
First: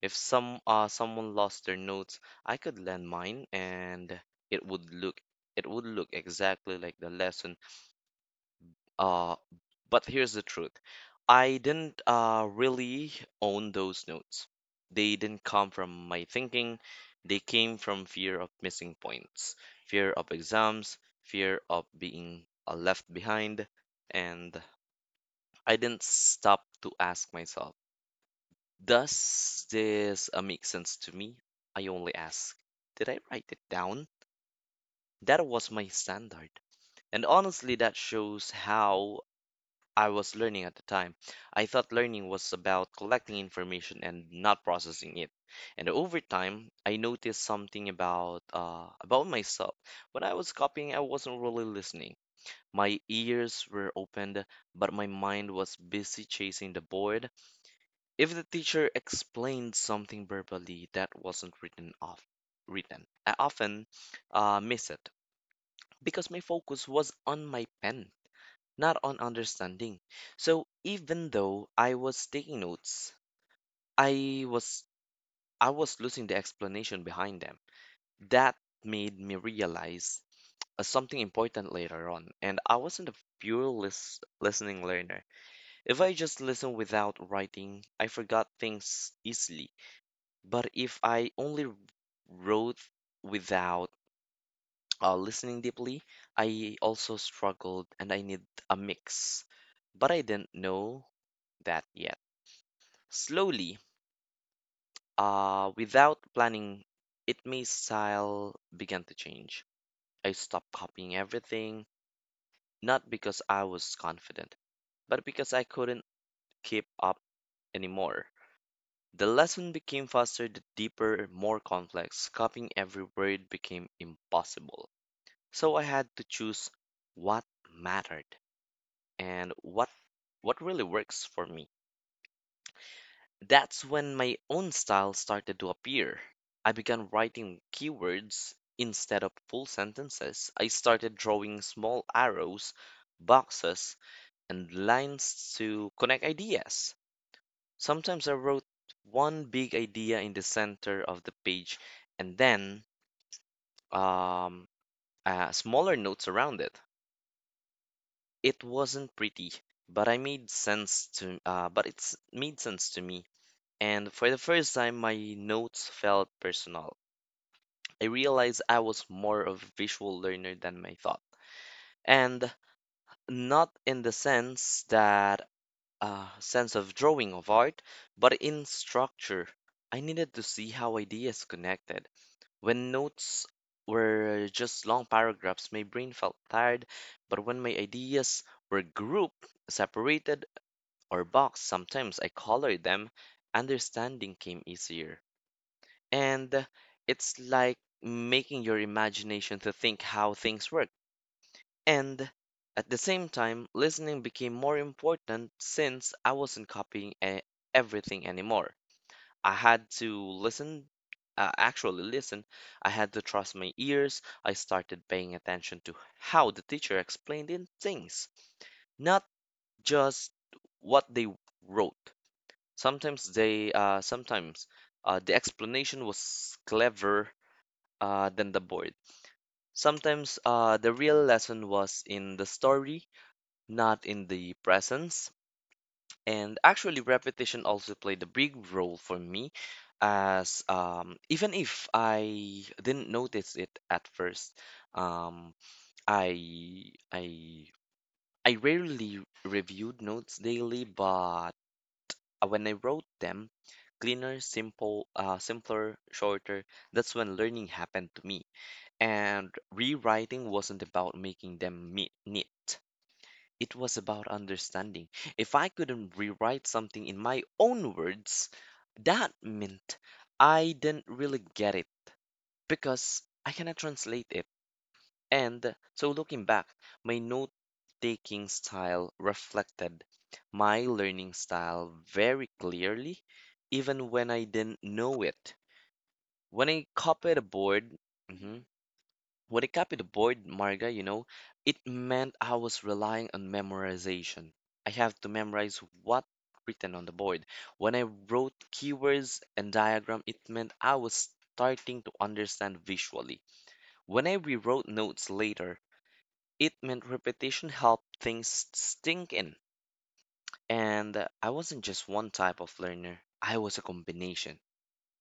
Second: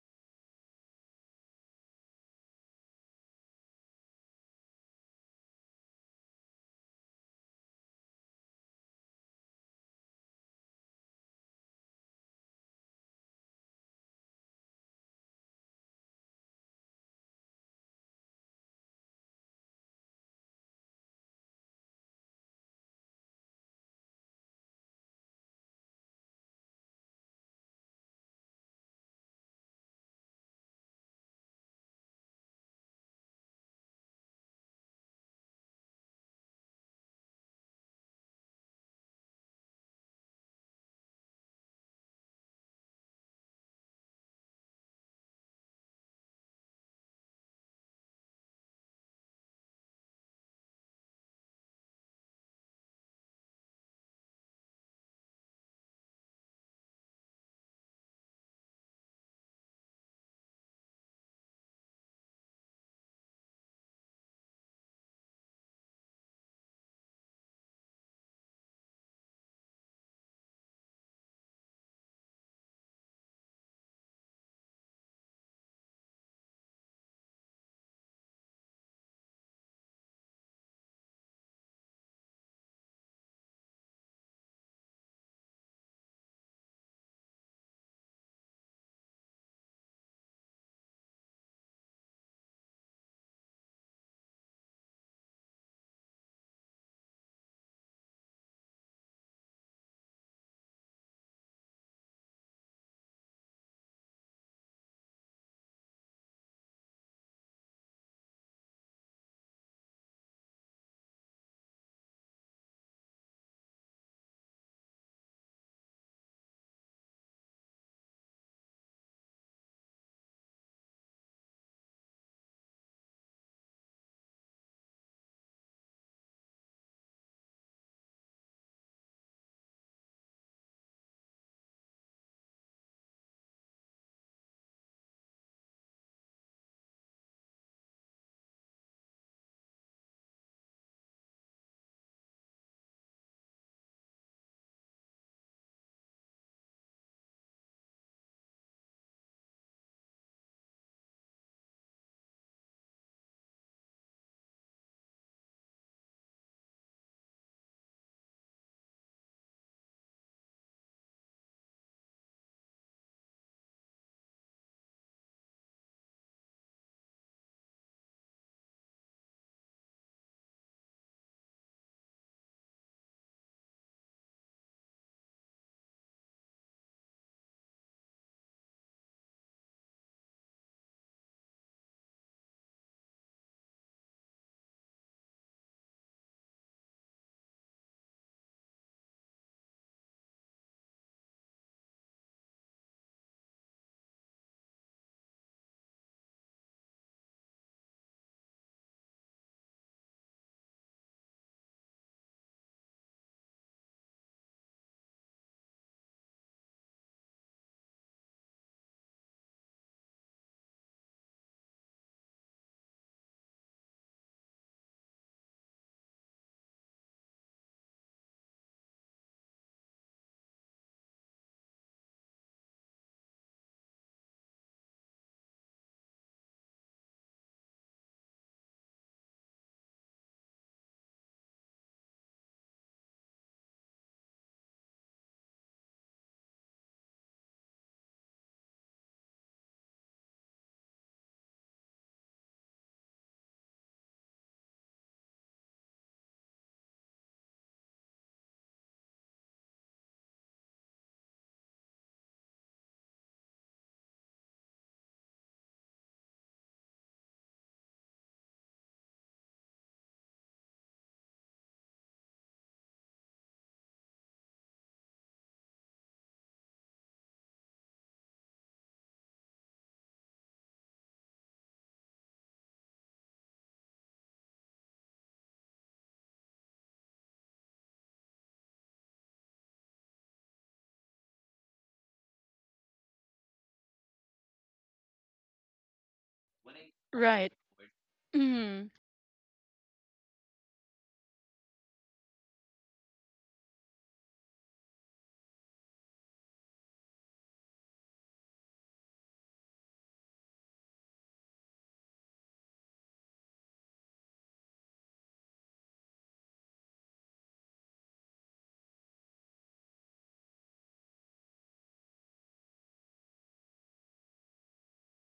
Speaker 2: If someone lost their notes, I could lend mine, and it would look it would look exactly like the lesson. Uh, but here's the truth. I didn't really own those notes. They didn't come from my thinking. They came from fear of missing points, fear of exams, fear of being left behind. And I didn't stop to ask myself, does this make sense to me? I only ask, did I write it down? That was my standard. And honestly, that shows how I was learning at the time. I thought learning was about collecting information and not processing it. And over time, I noticed something about myself. When I was copying, I wasn't really listening. My ears were opened, but my mind was busy chasing the board. If the teacher explained something verbally that wasn't written, I often miss it because my focus was on my pen, not on understanding. So even though I was taking notes, I was I was losing the explanation behind them. That made me realize something important later on, and I wasn't a pure listening learner. If I just listened without writing, I forgot things easily. But if I only wrote without listening deeply, I also struggled and I need a mix. But I didn't know that yet. Slowly, without planning, it my style began to change. I stopped copying everything, not because I was confident, but because I couldn't keep up anymore. The lesson became faster, the deeper, more complex. Copying every word became impossible. So I had to choose what mattered, and what really works for me. That's when my own style started to appear. I began writing keywords instead of full sentences. I started drawing small arrows, boxes, and lines to connect ideas. Sometimes I wrote one big idea in the center of the page and then um, smaller notes around it. It wasn't pretty, but it's made sense to me, and for the first time, my notes felt personal. I realized I was more of a visual learner than I thought, and not in the sense of drawing of art, but in structure. I needed to see how ideas connected. When notes were just long paragraphs, my brain felt tired, but when my ideas were grouped, separated, or boxed, sometimes I colored them, understanding came easier. And it's like making your imagination to think how things work. And at the same time, listening became more important since I wasn't copying everything anymore. I had to listen, actually listen. I had to trust my ears. I started paying attention to how the teacher explained in things, not just what they wrote. Sometimes the explanation was clever than the board. Sometimes the real lesson was in the story, not in the presence. And actually, repetition also played a big role for me, as even if I didn't notice it at first. um, I I I rarely reviewed notes daily, but when I wrote them, cleaner, simpler, shorter. That's when learning happened to me. And rewriting wasn't about making them meet neat. It was about understanding. If I couldn't rewrite something in my own words, that meant I didn't really get it because I cannot translate it. And so looking back, my note taking style reflected my learning style very clearly, even when I didn't know it. When I copied a
Speaker 1: Right.
Speaker 2: board, mhm,
Speaker 1: Mhm.
Speaker 2: When it copied the board, Marga, you know, it meant I was relying on memorization. I have to memorize what written on the board. When I wrote keywords and diagram, it meant I was starting to understand visually. When I rewrote notes later, it meant repetition helped things sink in. And I wasn't just one type of learner. I was a combination.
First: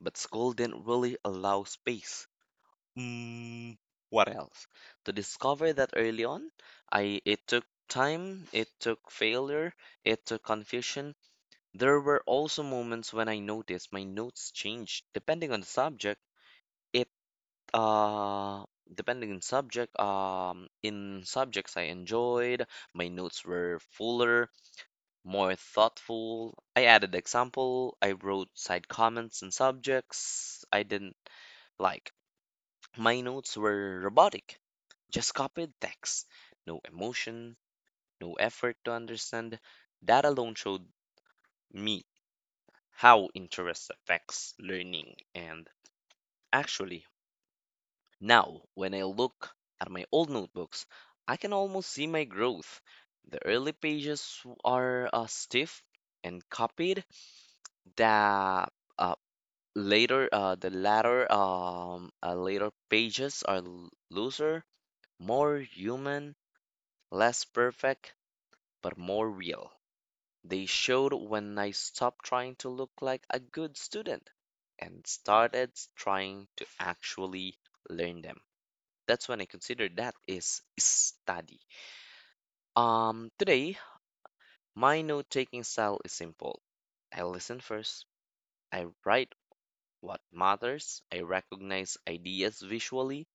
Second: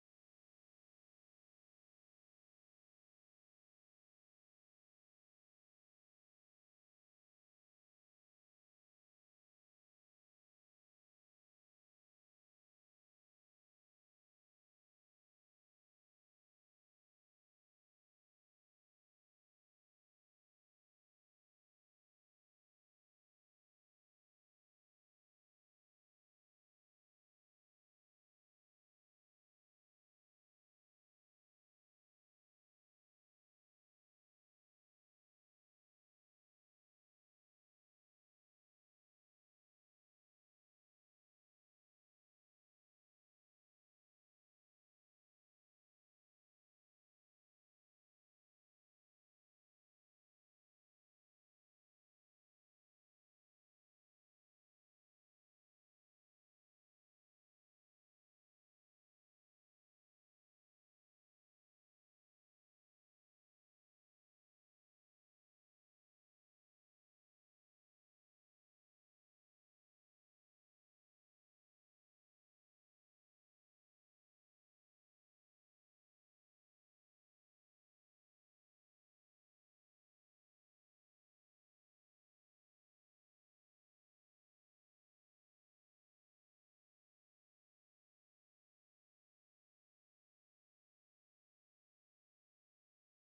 Speaker 2: But school didn't really allow space. Mm, what else? To discover that early on, I it took time, it took failure, it took confusion. There were also moments when I noticed my notes changed depending on the subject. It uh depending on subject in subjects I enjoyed, my notes were fuller, more thoughtful. I added example, I wrote side comments, and subjects I didn't like, my notes were robotic, just copied text, no emotion, no effort to understand. That alone showed me how interest affects learning. And actually, now when I look at my old notebooks, I can almost see my growth. The early pages are stiff and copied. The uh, later pages are looser, more human. Less perfect, but more real. They showed when I stopped trying to look like a good student and started trying to actually learn them. That's when I consider that is study. Today, my note taking style is simple. I listen first, I write what matters, I recognize ideas visually,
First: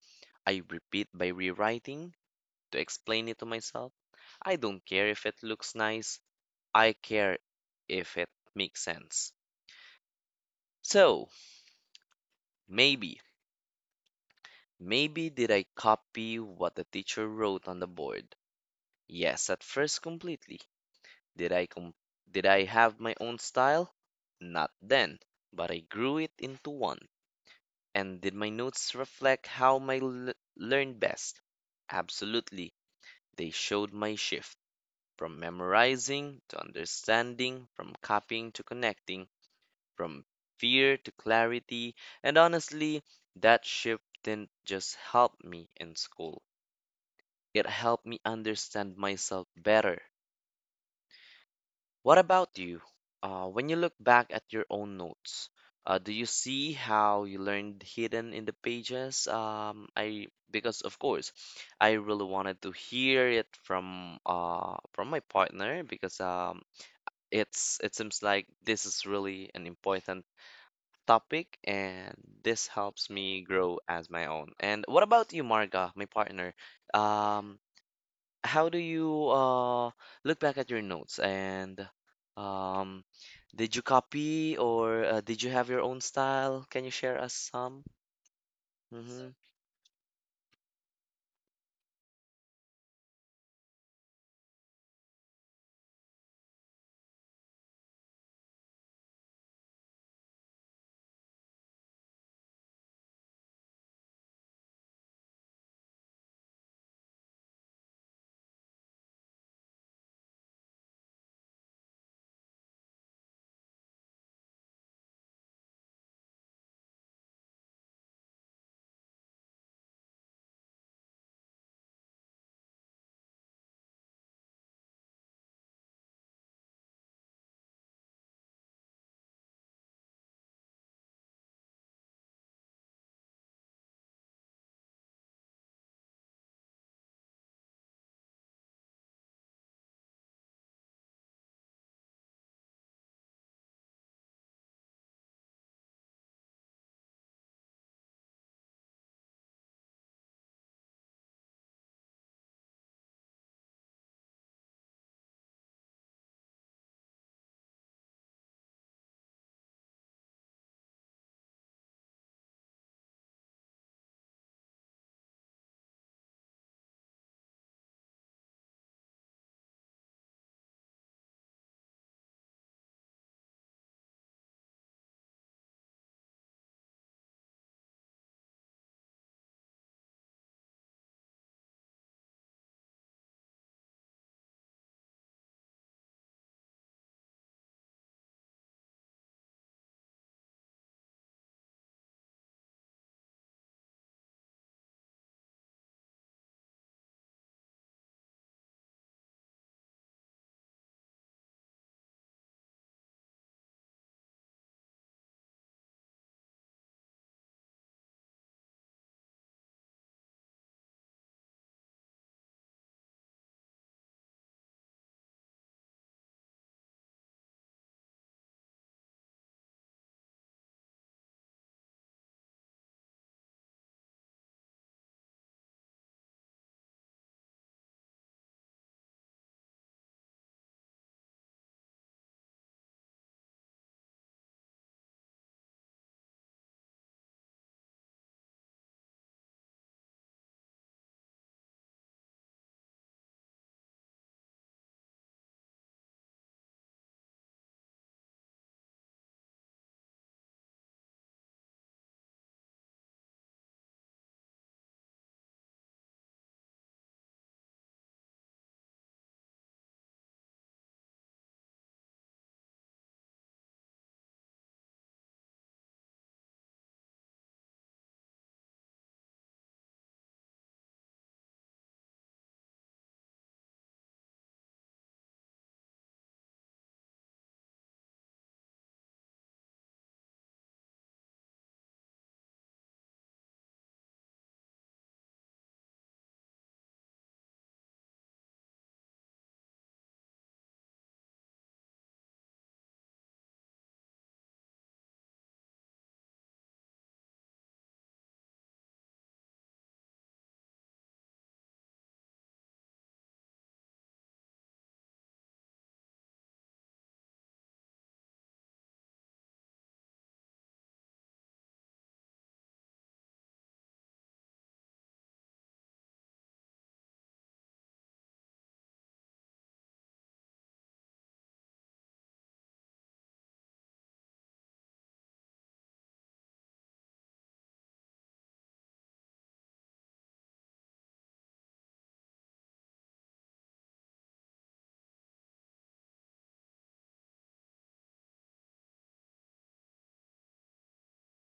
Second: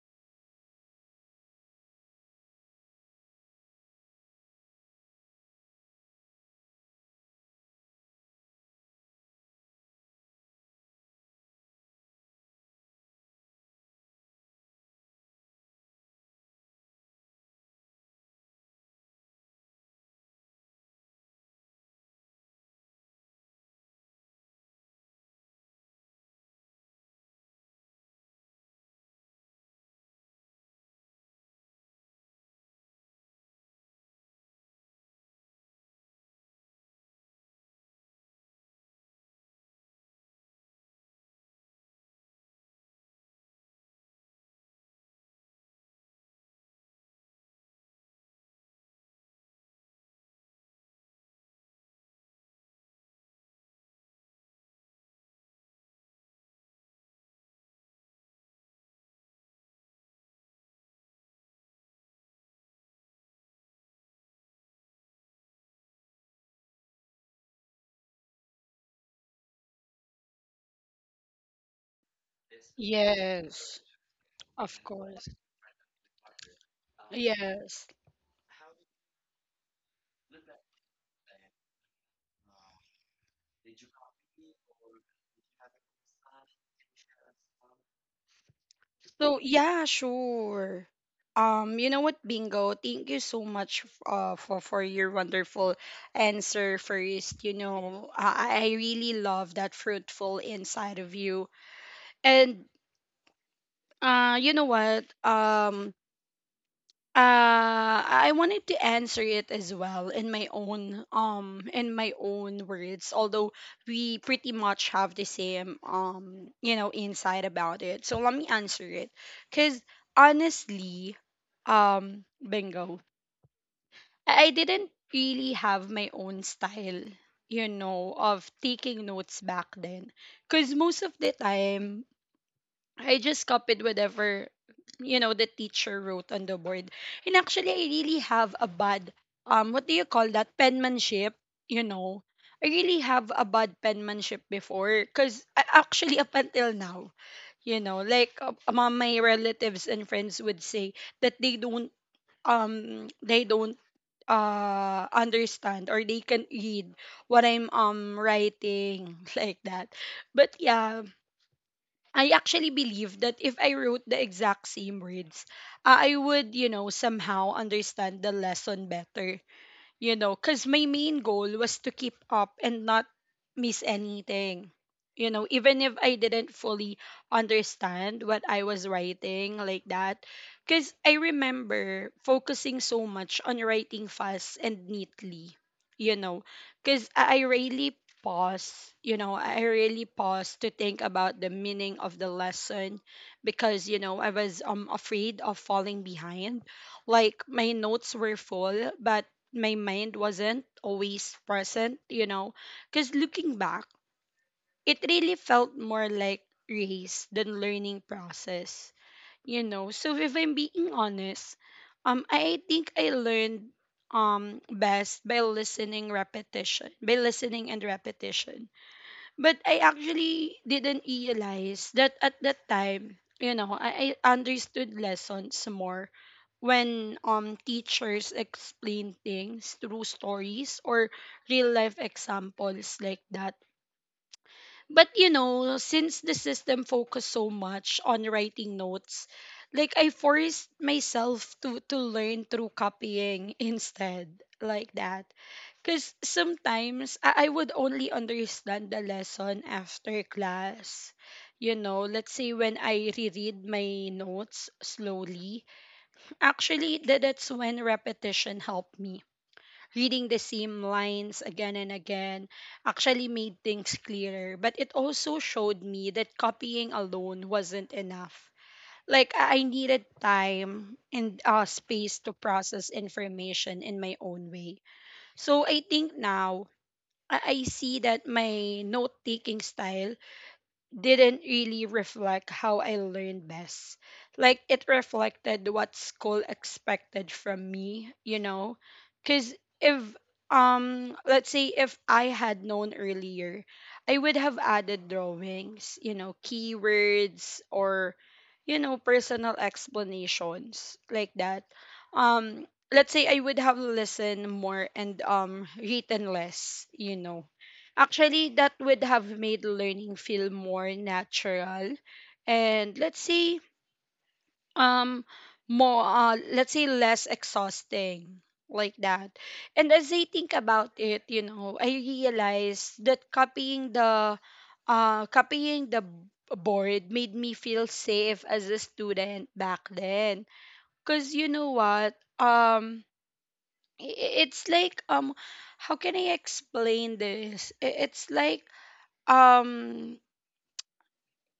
Speaker 2: I repeat by rewriting to explain it to myself. I don't care if it looks nice, I care if it makes sense. So, maybe, maybe did I copy what the teacher wrote on the board? Yes, at first completely. Did I com- did I have my own style? Not then, but I grew it into one. And did my notes reflect how my learned best? Absolutely. They showed my shift from memorizing to understanding, from copying to connecting, from fear to clarity. And honestly, that shift didn't just help me in school, it helped me understand myself better. What about you? When you look back at your own notes, do you see how you learned hidden in the pages? I Because of course, I really wanted to hear it from my partner, because it's it seems like this is really an important topic, and this helps me grow
Speaker 1: Yes,
Speaker 2: as my own.
Speaker 1: of
Speaker 2: And what
Speaker 1: course.
Speaker 2: about you, Marga, my partner? Um,
Speaker 1: Yes.
Speaker 2: how do you look back at your notes and um, did you copy or did you have your own style? Can you share us some? Mm-hmm.
Speaker 1: So yeah, sure. You know what, Bingo? Thank you so much for your wonderful answer first. You know, I really love that fruitful inside of you. And you know what? I wanted to answer it as well in my own words, although we pretty much have the same, you know, insight about it. So let me answer it, cause honestly, Bingo, I didn't really have my own style, you know, of taking notes back then, cause most of the time I just copied whatever, you know, the teacher wrote on the board. And actually, I really have a bad, what do you call that, penmanship, you know? I really have a bad penmanship before, cuz actually up until now, you know, like, among my relatives and friends would say that they don't understand, or they can read what I'm writing, [LAUGHS] like that. But yeah, I actually believe that if I wrote the exact same words, I would, you know, somehow understand the lesson better, you know, because my main goal was to keep up and not miss anything. You know, even if I didn't fully understand what I was writing, like that. Because I remember focusing so much on writing fast and neatly, you know, because pause, I really pause to think about the meaning of the lesson, because, you know, I was, afraid of falling behind. Like, my notes were full, but my mind wasn't always present, you know. Because looking back, it really felt more like race than learning process, you know. So, if I'm being honest, I think I learned best by listening and repetition, but I actually didn't realize that at that time. You know, I understood lessons more when, teachers explain things through stories or real life examples, like that. But, you know, since the system focused so much on writing notes, like, I forced myself to learn through copying [LAUGHS] instead, like that. Because sometimes I would only understand the lesson after class. You know, let's say, when I reread my notes slowly. Actually, that's when repetition helped me. Reading the same lines again and again actually made things clearer, but it also showed me that copying alone wasn't enough. Like, I needed time and, space to process information in my own way. So, I think now I see that my note taking style didn't really reflect how I learned best. Like, it reflected what school expected from me, you know? Cuz if let's say if I had known earlier, I would have added drawings, you know, keywords, or, you know, personal explanations, like that. Let's say I would have listened more and, written less, you know. Actually, that would have made learning feel more natural and, um let's say less exhausting, like that. And as I think about it, you know, I realize that copying the board made me feel safe as a student back then. Cause, you know what? It's like, how can I explain this? It's like, um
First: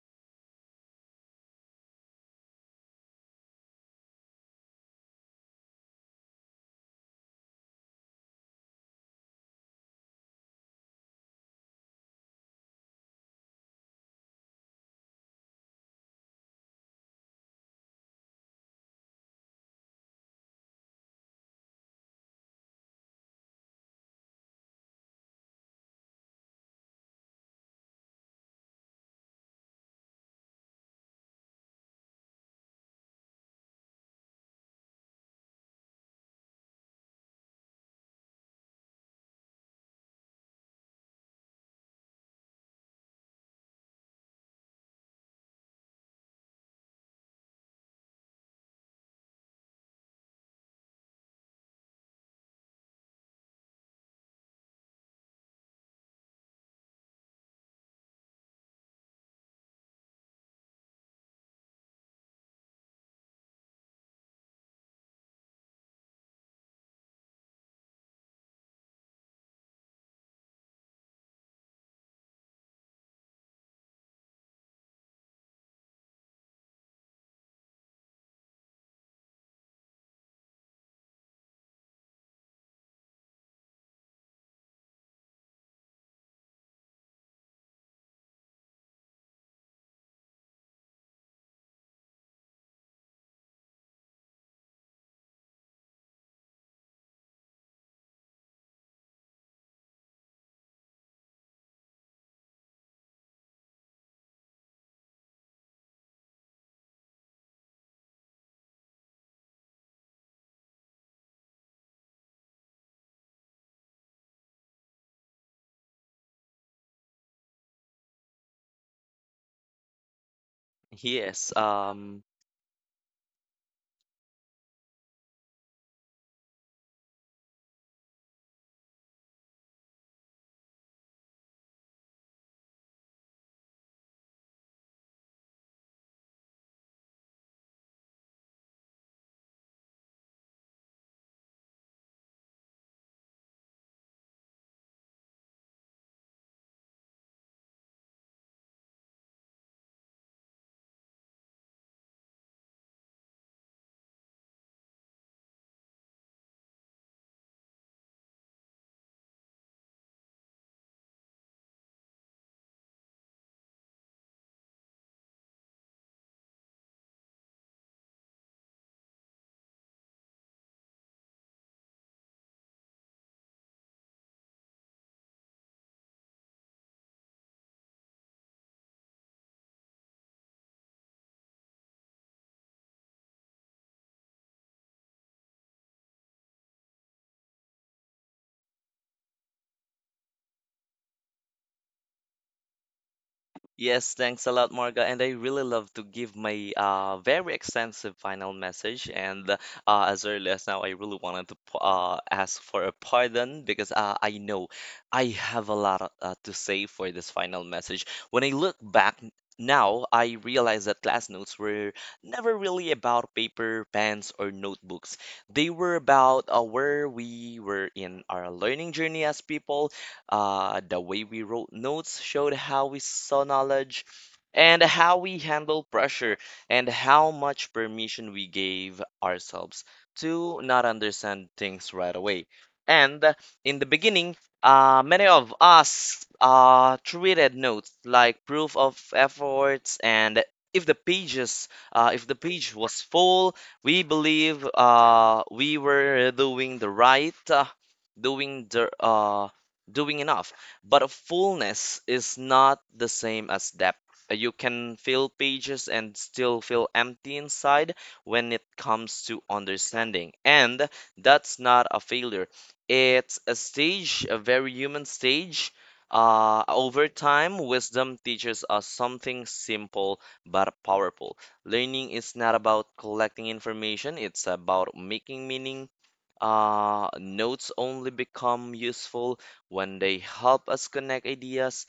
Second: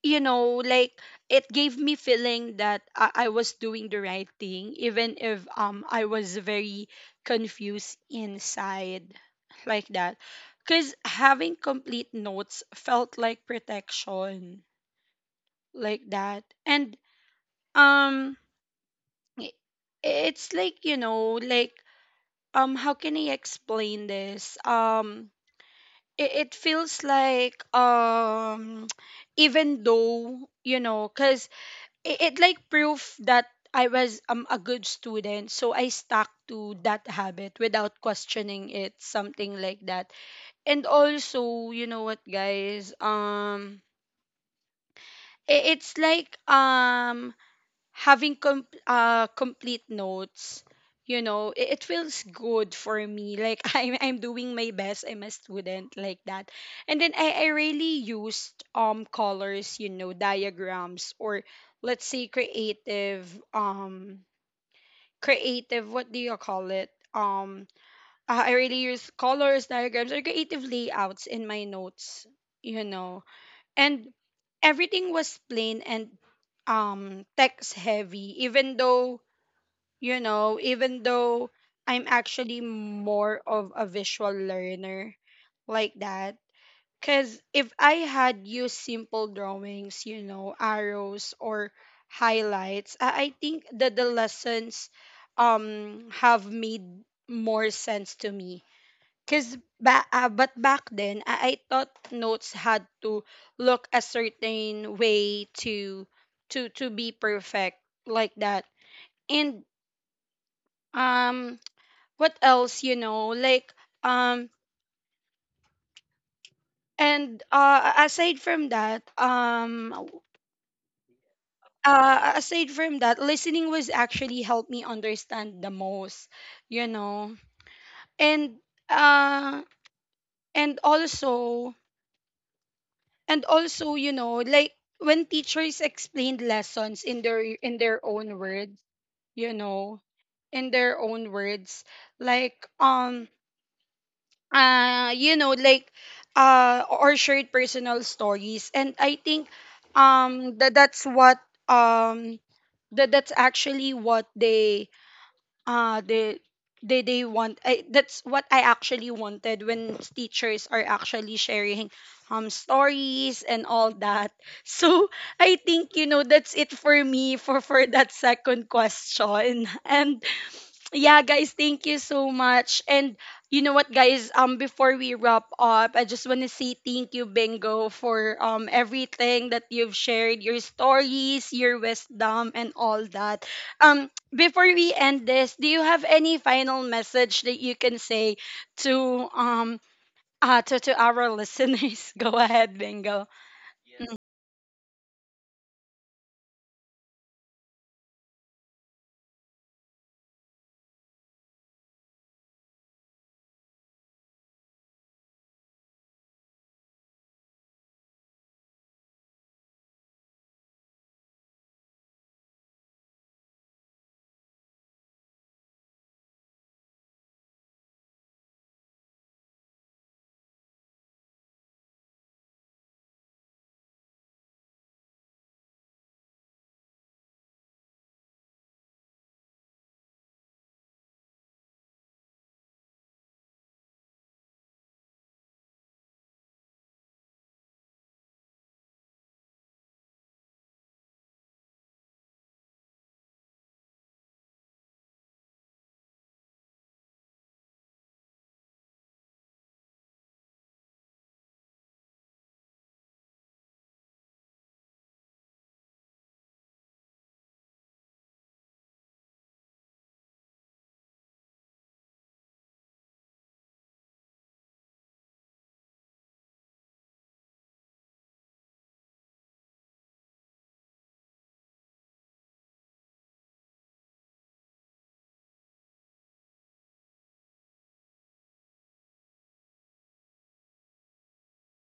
Speaker 1: you know, like, it gave me feeling that I was doing the right thing, even if, I was very confused inside, like that. Because having complete notes felt like protection, like that, and, um i- it's like, you know, like, how can I explain this? It feels like, [TSK] even though, you know, because it like proof that I was, a good student, so I stuck to that habit without questioning it, something like that. And also, you know what, guys? It's like having complete notes. It feels good for me, like, [LAUGHS] I'm doing my best. I'm a student like that. And then I really used colors, diagrams, or let's say creative, um creative, what do you call it, um i I really use colors, diagrams, or creative layouts in my notes you know and everything was plain and text heavy even though, even though I'm actually more of a visual learner, like that. Because if I had used simple drawings, arrows or highlights, I think that the lessons have made more sense to me. But back then, I thought notes had to look a certain way to be perfect, like that. And um what else, you know, like, um and aside from that um
Speaker 2: Yes.
Speaker 1: uh aside from that listening was actually helped me understand the most, you know. And uh and also and also, you know, like, when teachers explained lessons in their own words, you know, in their own words, like um uh you know like or shared personal stories. And I think um that that's what um that that's actually what they uh they they want. That's what I actually wanted when teachers are actually sharing stories and all that. [LAUGHS] So I think, you know, that's it for me for that second question. [LAUGHS] And yeah, guys, thank you so much. And you know what, guys? Before we wrap up, I just want to say thank you, Bingo, for everything that you've shared, your stories, your wisdom, and all that. Before we end this, do you have any final message that you can say to um to our listeners? [LAUGHS] Go ahead, Bingo.
Speaker 2: Yes, thanks a lot, Marga. And I really love to give my very extensive final message. And as early as now, I really wanted to ask for a pardon because I know I have a lot to say for this final message. When I look back now, I realize that class notes were never really about paper, pens, or notebooks. They were about where we were in our learning journey as people. The way we wrote notes showed how we saw knowledge and how we handled pressure and how much permission we gave ourselves to not understand things right away. And in the beginning, many of us treated notes like proof of efforts, and if the page was full, we believe we were doing the right doing the doing enough. But a fullness is not the same as depth. You can fill pages and still feel empty inside when it comes to understanding. And that's not a failure. It's a stage, a very human stage. Over time, wisdom teaches us something simple but powerful. Learning is not about collecting information, it's about making meaning. Notes only become useful when they help us connect ideas,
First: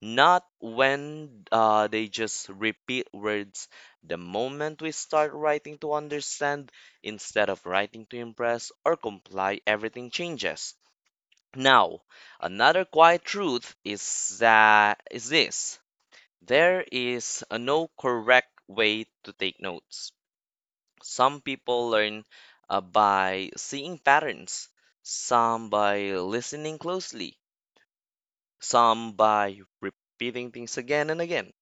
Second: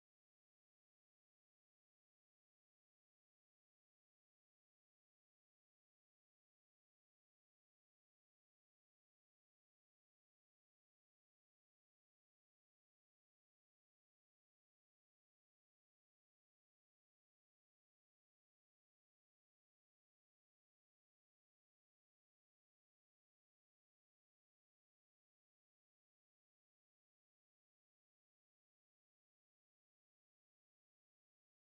Speaker 2: not when they just repeat words. The moment we start writing to understand instead of writing to impress or comply, everything changes. Now, another quiet truth is that is this. There is a no correct way to take notes. Some people learn by seeing patterns, some by listening closely, some by repeating things again and again.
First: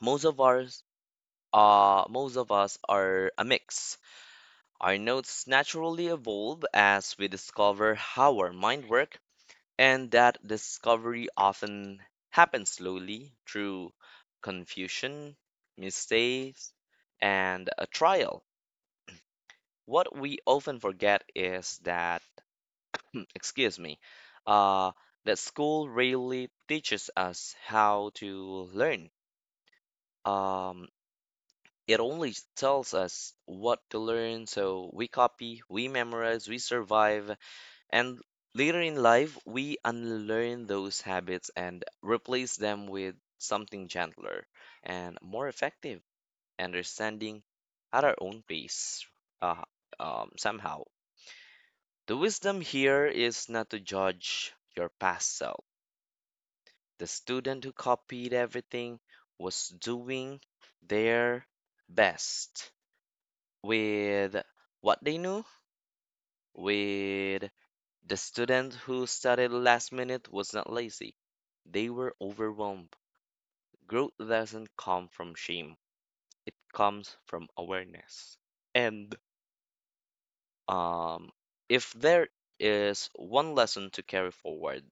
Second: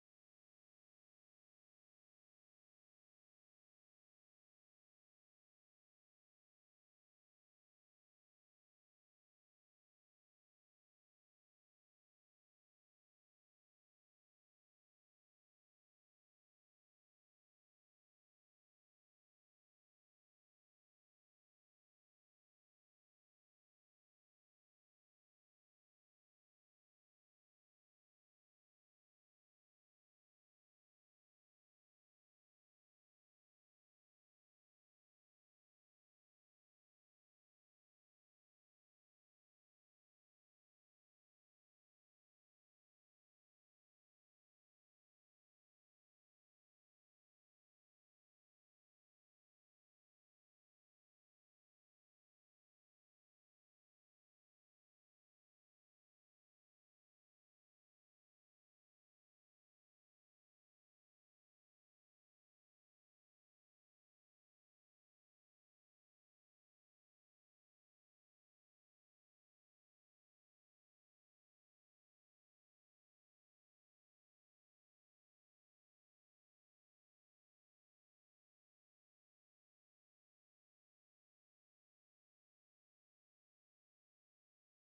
Speaker 2: Most of ours most of us are a mix. Our notes naturally evolve as we discover how our mind works, and that discovery often happens slowly through confusion, mistakes, and a trial. What we often forget is that, [CLEARS THROAT] excuse me, uh, that school really teaches us how to learn. Um, it only tells us what to learn, so we copy, we memorize, we survive, and later in life, we unlearn those habits and replace them with something gentler and more effective, understanding at our own pace, uh, somehow. The wisdom here is not to judge your past self. The student who copied everything was doing their best with what they knew, with the student who started last minute was not lazy. They were overwhelmed. Growth doesn't come from shame, it comes from awareness. And um, if there is one lesson to carry forward,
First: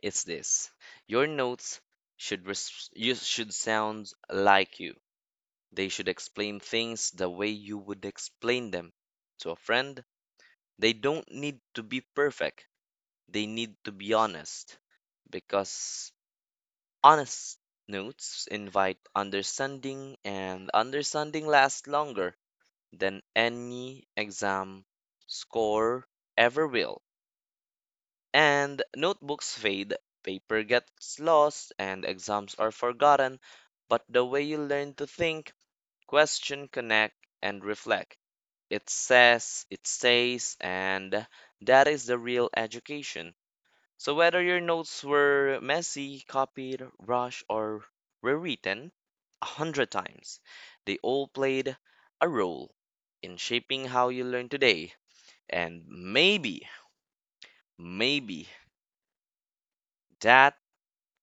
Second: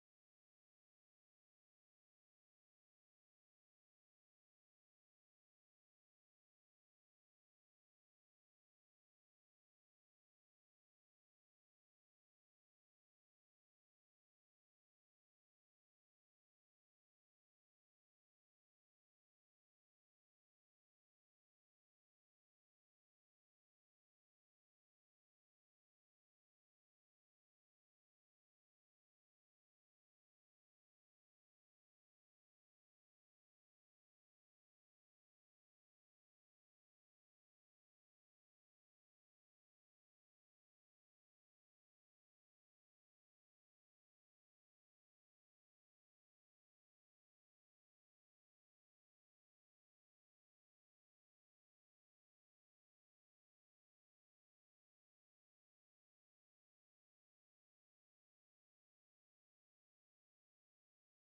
Speaker 2: it's this: your notes you should sound like you. They should explain things the way you would explain them to a friend. They don't need to be perfect. They need to be honest, because honest notes invite understanding, and understanding lasts longer than any exam score ever will. And notebooks fade, paper gets lost, and exams are forgotten, but the way you learn to think, question, connect, and reflect, it stays, and that is the real education. So whether your notes were messy, copied, rushed, or rewritten 100 times, they all played a role in shaping how you learn today. And maybe, maybe that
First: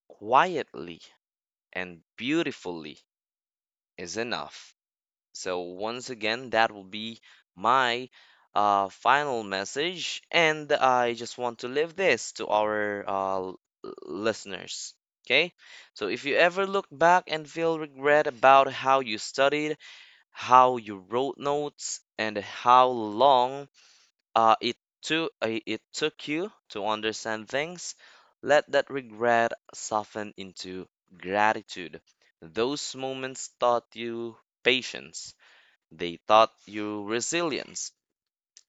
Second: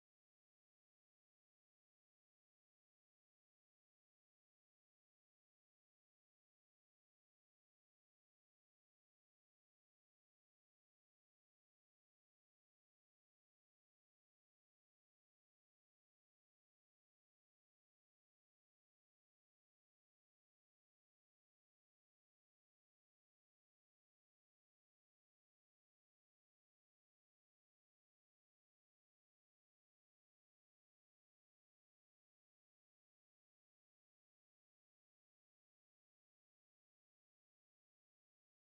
Speaker 2: quietly and beautifully is enough. So, once again, that will be my final message, and I just want to leave this to our listeners. Okay? So, if you ever look back and feel regret about how you studied, how you wrote notes, and how long it took you to understand things, let that regret soften into gratitude. Those moments taught you patience. They taught you resilience.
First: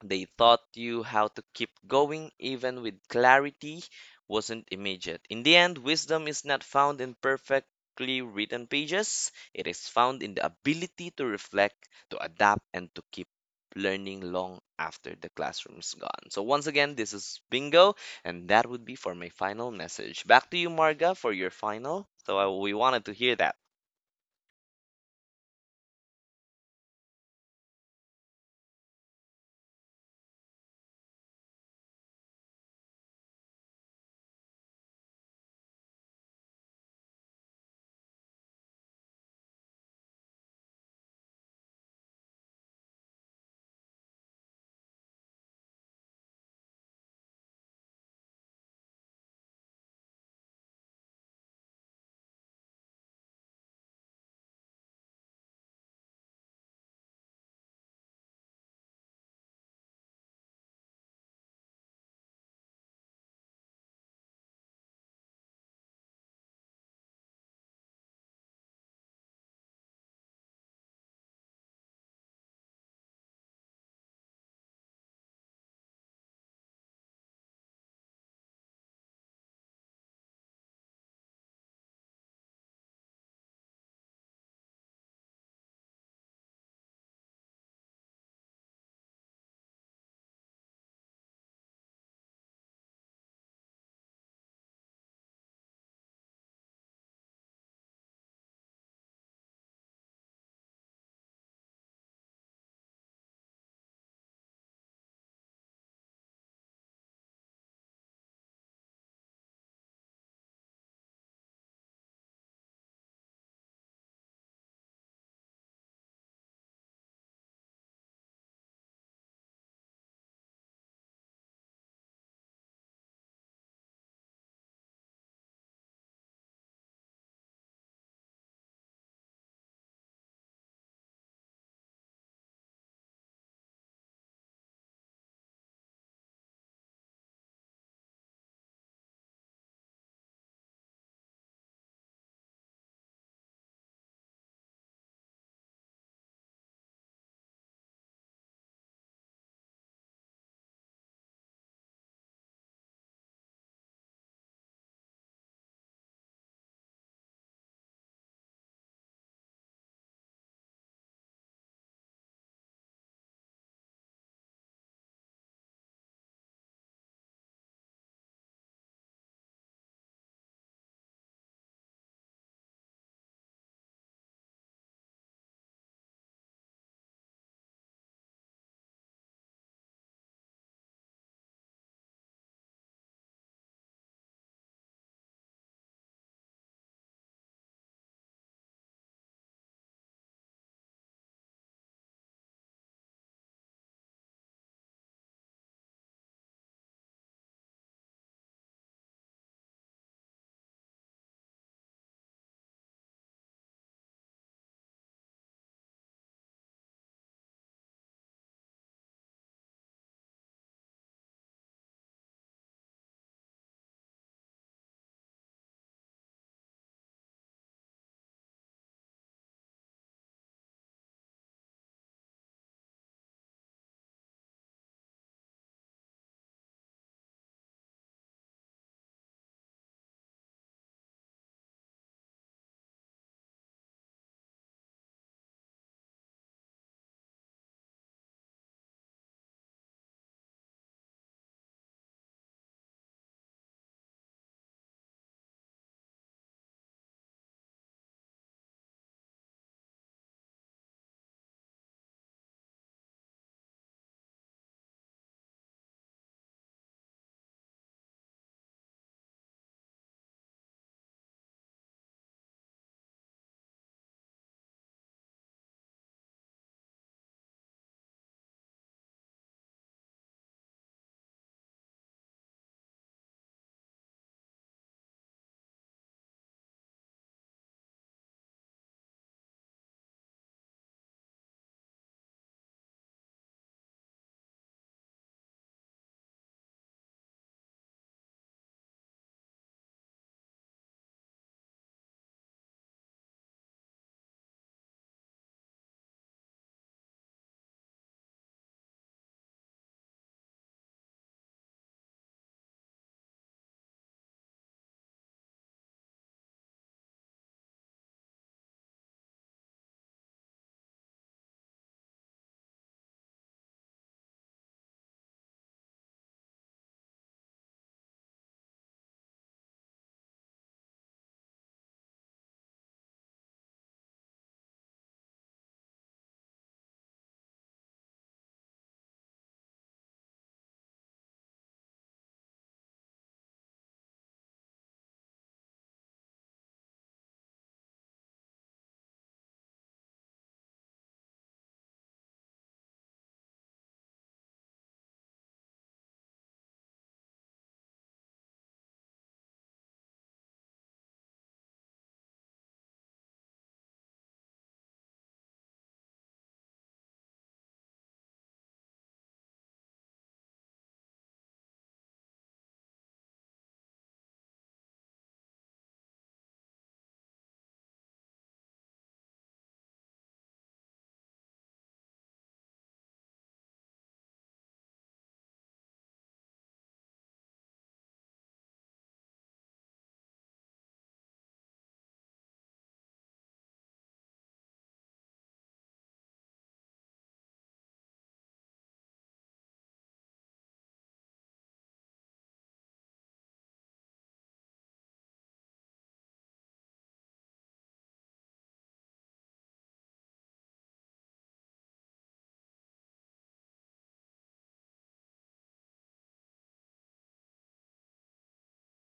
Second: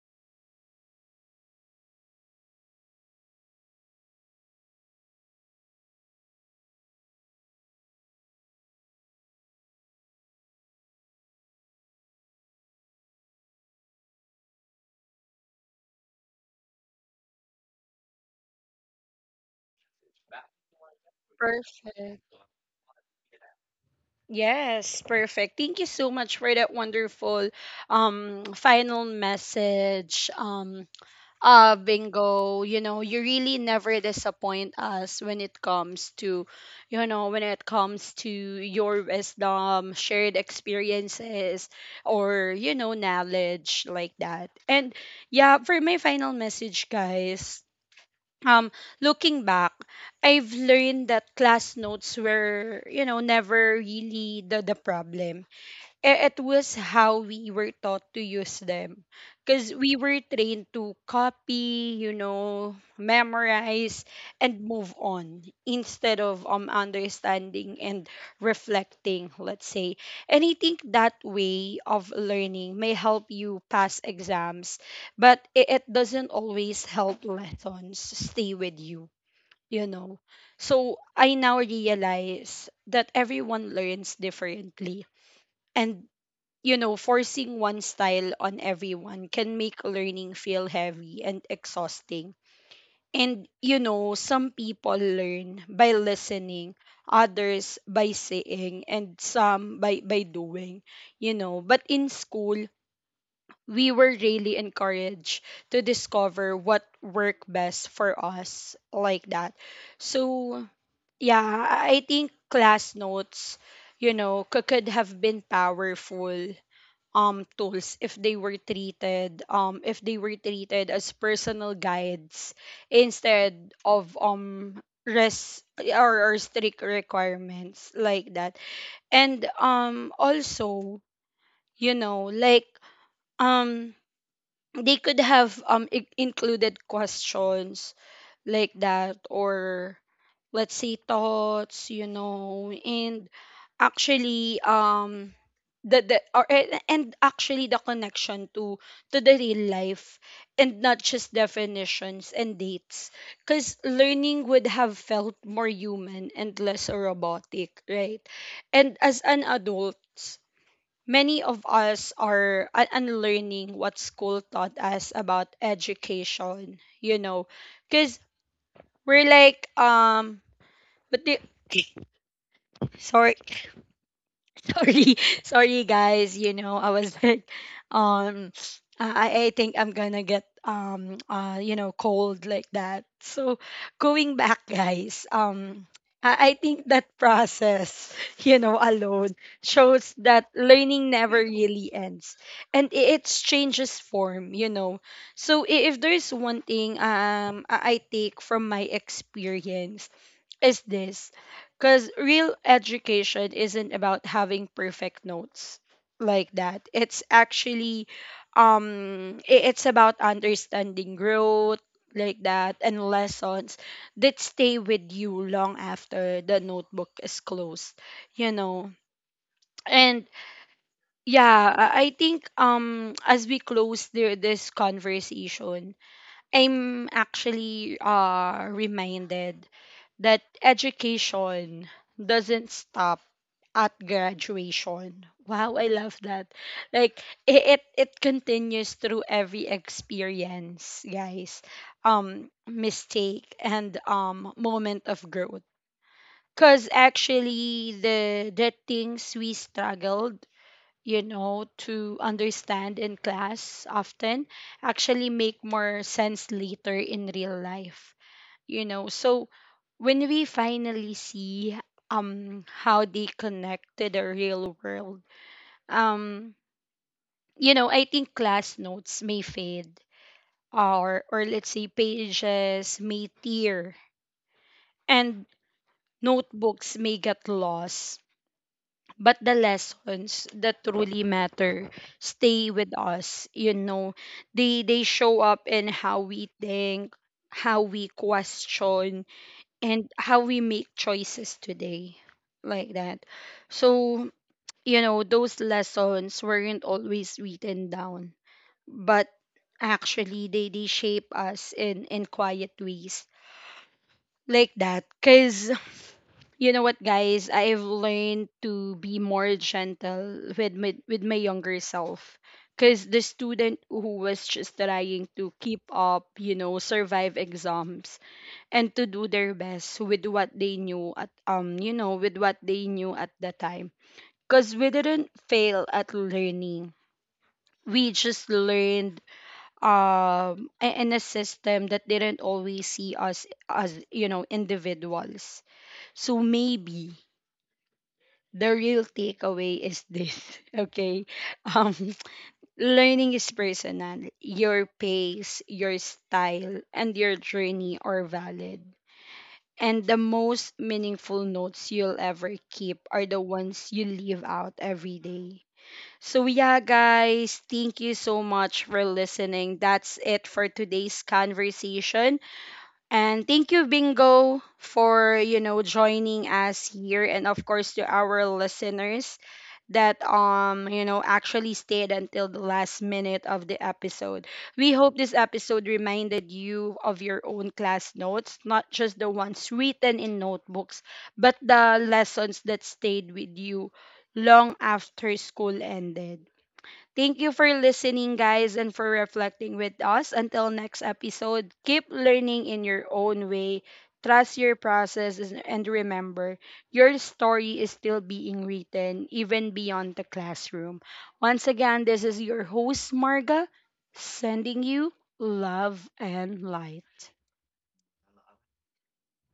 Speaker 2: They taught you how to keep going even with clarity wasn't immediate. In the end, wisdom is not found in perfectly written pages, it is found in the ability to reflect, to adapt, and to keep learning long after the classroom's gone. So, once again, this is Bingo, and that would be for my final message. Back to you, Marga, for your final.
Speaker 1: Perfect.
Speaker 2: So, I, we wanted to hear that.
Speaker 1: Yes, perfect. Thank you so much for that wonderful final message. Bingo, you know, you really never disappoint us when it comes to, you know, when it comes to your wisdom, shared experiences, or, you know, knowledge like that. And yeah, for my final message, guys, um looking back, I've learned that class notes were, you know, never really the problem. It was how we were taught to use them, because we were trained to copy, you know, memorize, and move on, instead of understanding and reflecting, let's say. And I think that way of learning may help you pass exams, but it doesn't always help lessons stay with you, you know. So I now realize that everyone learns differently, and, you know, forcing one style on everyone can make learning feel heavy and exhausting. And, you know, some people learn by listening, others by saying, and some by doing, you know. But in school, we were really encouraged to discover what worked best for us, like that. So, yeah, I think class notes, you know, could have been powerful tools, if they were treated if they were treated as personal guides, instead of res or strict requirements, like that. And also, you know, like, um they could have included questions, like that, or let's say thoughts, you know. And actually, the or and actually the connection to the real life, and not just definitions and dates, because learning would have felt more human and less robotic, right? And as an adult, many of us are unlearning what school taught us about education, you know, because we're like, but the sorry. [LAUGHS] Sorry, sorry, guys. You know, I was [LAUGHS] like, um, I think I'm gonna get cold, like that. So going back, guys. I think that process, [LAUGHS] you know, alone shows that learning never really ends. And it changes form, you know. So if there's one thing, I take from my experience, is this, because real education isn't about having perfect notes, like that. It's about understanding growth, like that, and lessons that stay with you long after the notebook is closed, you know. And yeah, I think, as we close this conversation, I'm actually reminded that education doesn't stop at graduation. Wow, I love that. Like, it continues through every experience, guys. Mistake and moment of growth. Cause actually, the things we struggled, you know, to understand in class often actually make more sense later in real life, you know. So when we finally see how they connect to the real world, um, you know, I think class notes may fade, or let's say pages may tear, and notebooks may get lost, but the lessons that truly matter stay with us, you know. They show up in how we think, how we question, and how we make choices today, like that. So, you know, those lessons weren't always written down, but actually they shape us in quiet ways, like that, because you know what, guys? I've learned to be more gentle with my younger self. Because the student who was just trying to keep up, you know, survive exams, and to do their best with what they knew at the time. Because we didn't fail at learning. We just learned in a system that didn't always see us as, you know, individuals. So maybe the real takeaway is this. [LAUGHS] Okay, um [LAUGHS] learning is personal. Your pace, your style, and your journey are valid, and the most meaningful notes you'll ever keep are the ones you leave out every day. So, yeah, guys, thank you so much for listening. That's it for today's conversation, and thank you, Bingo, for, you know, joining us here, and of course to our listeners that you know actually stayed until the last minute of the episode. We hope this episode reminded you of your own class notes, not just the ones written in notebooks, but the lessons that stayed with you long after school ended. Thank you for listening, guys, and for reflecting with us. Until next episode, keep learning in your own way. Trust your process, and remember, your story is still being written, even beyond the classroom. Once again, this is your host, Marga, sending you love and light.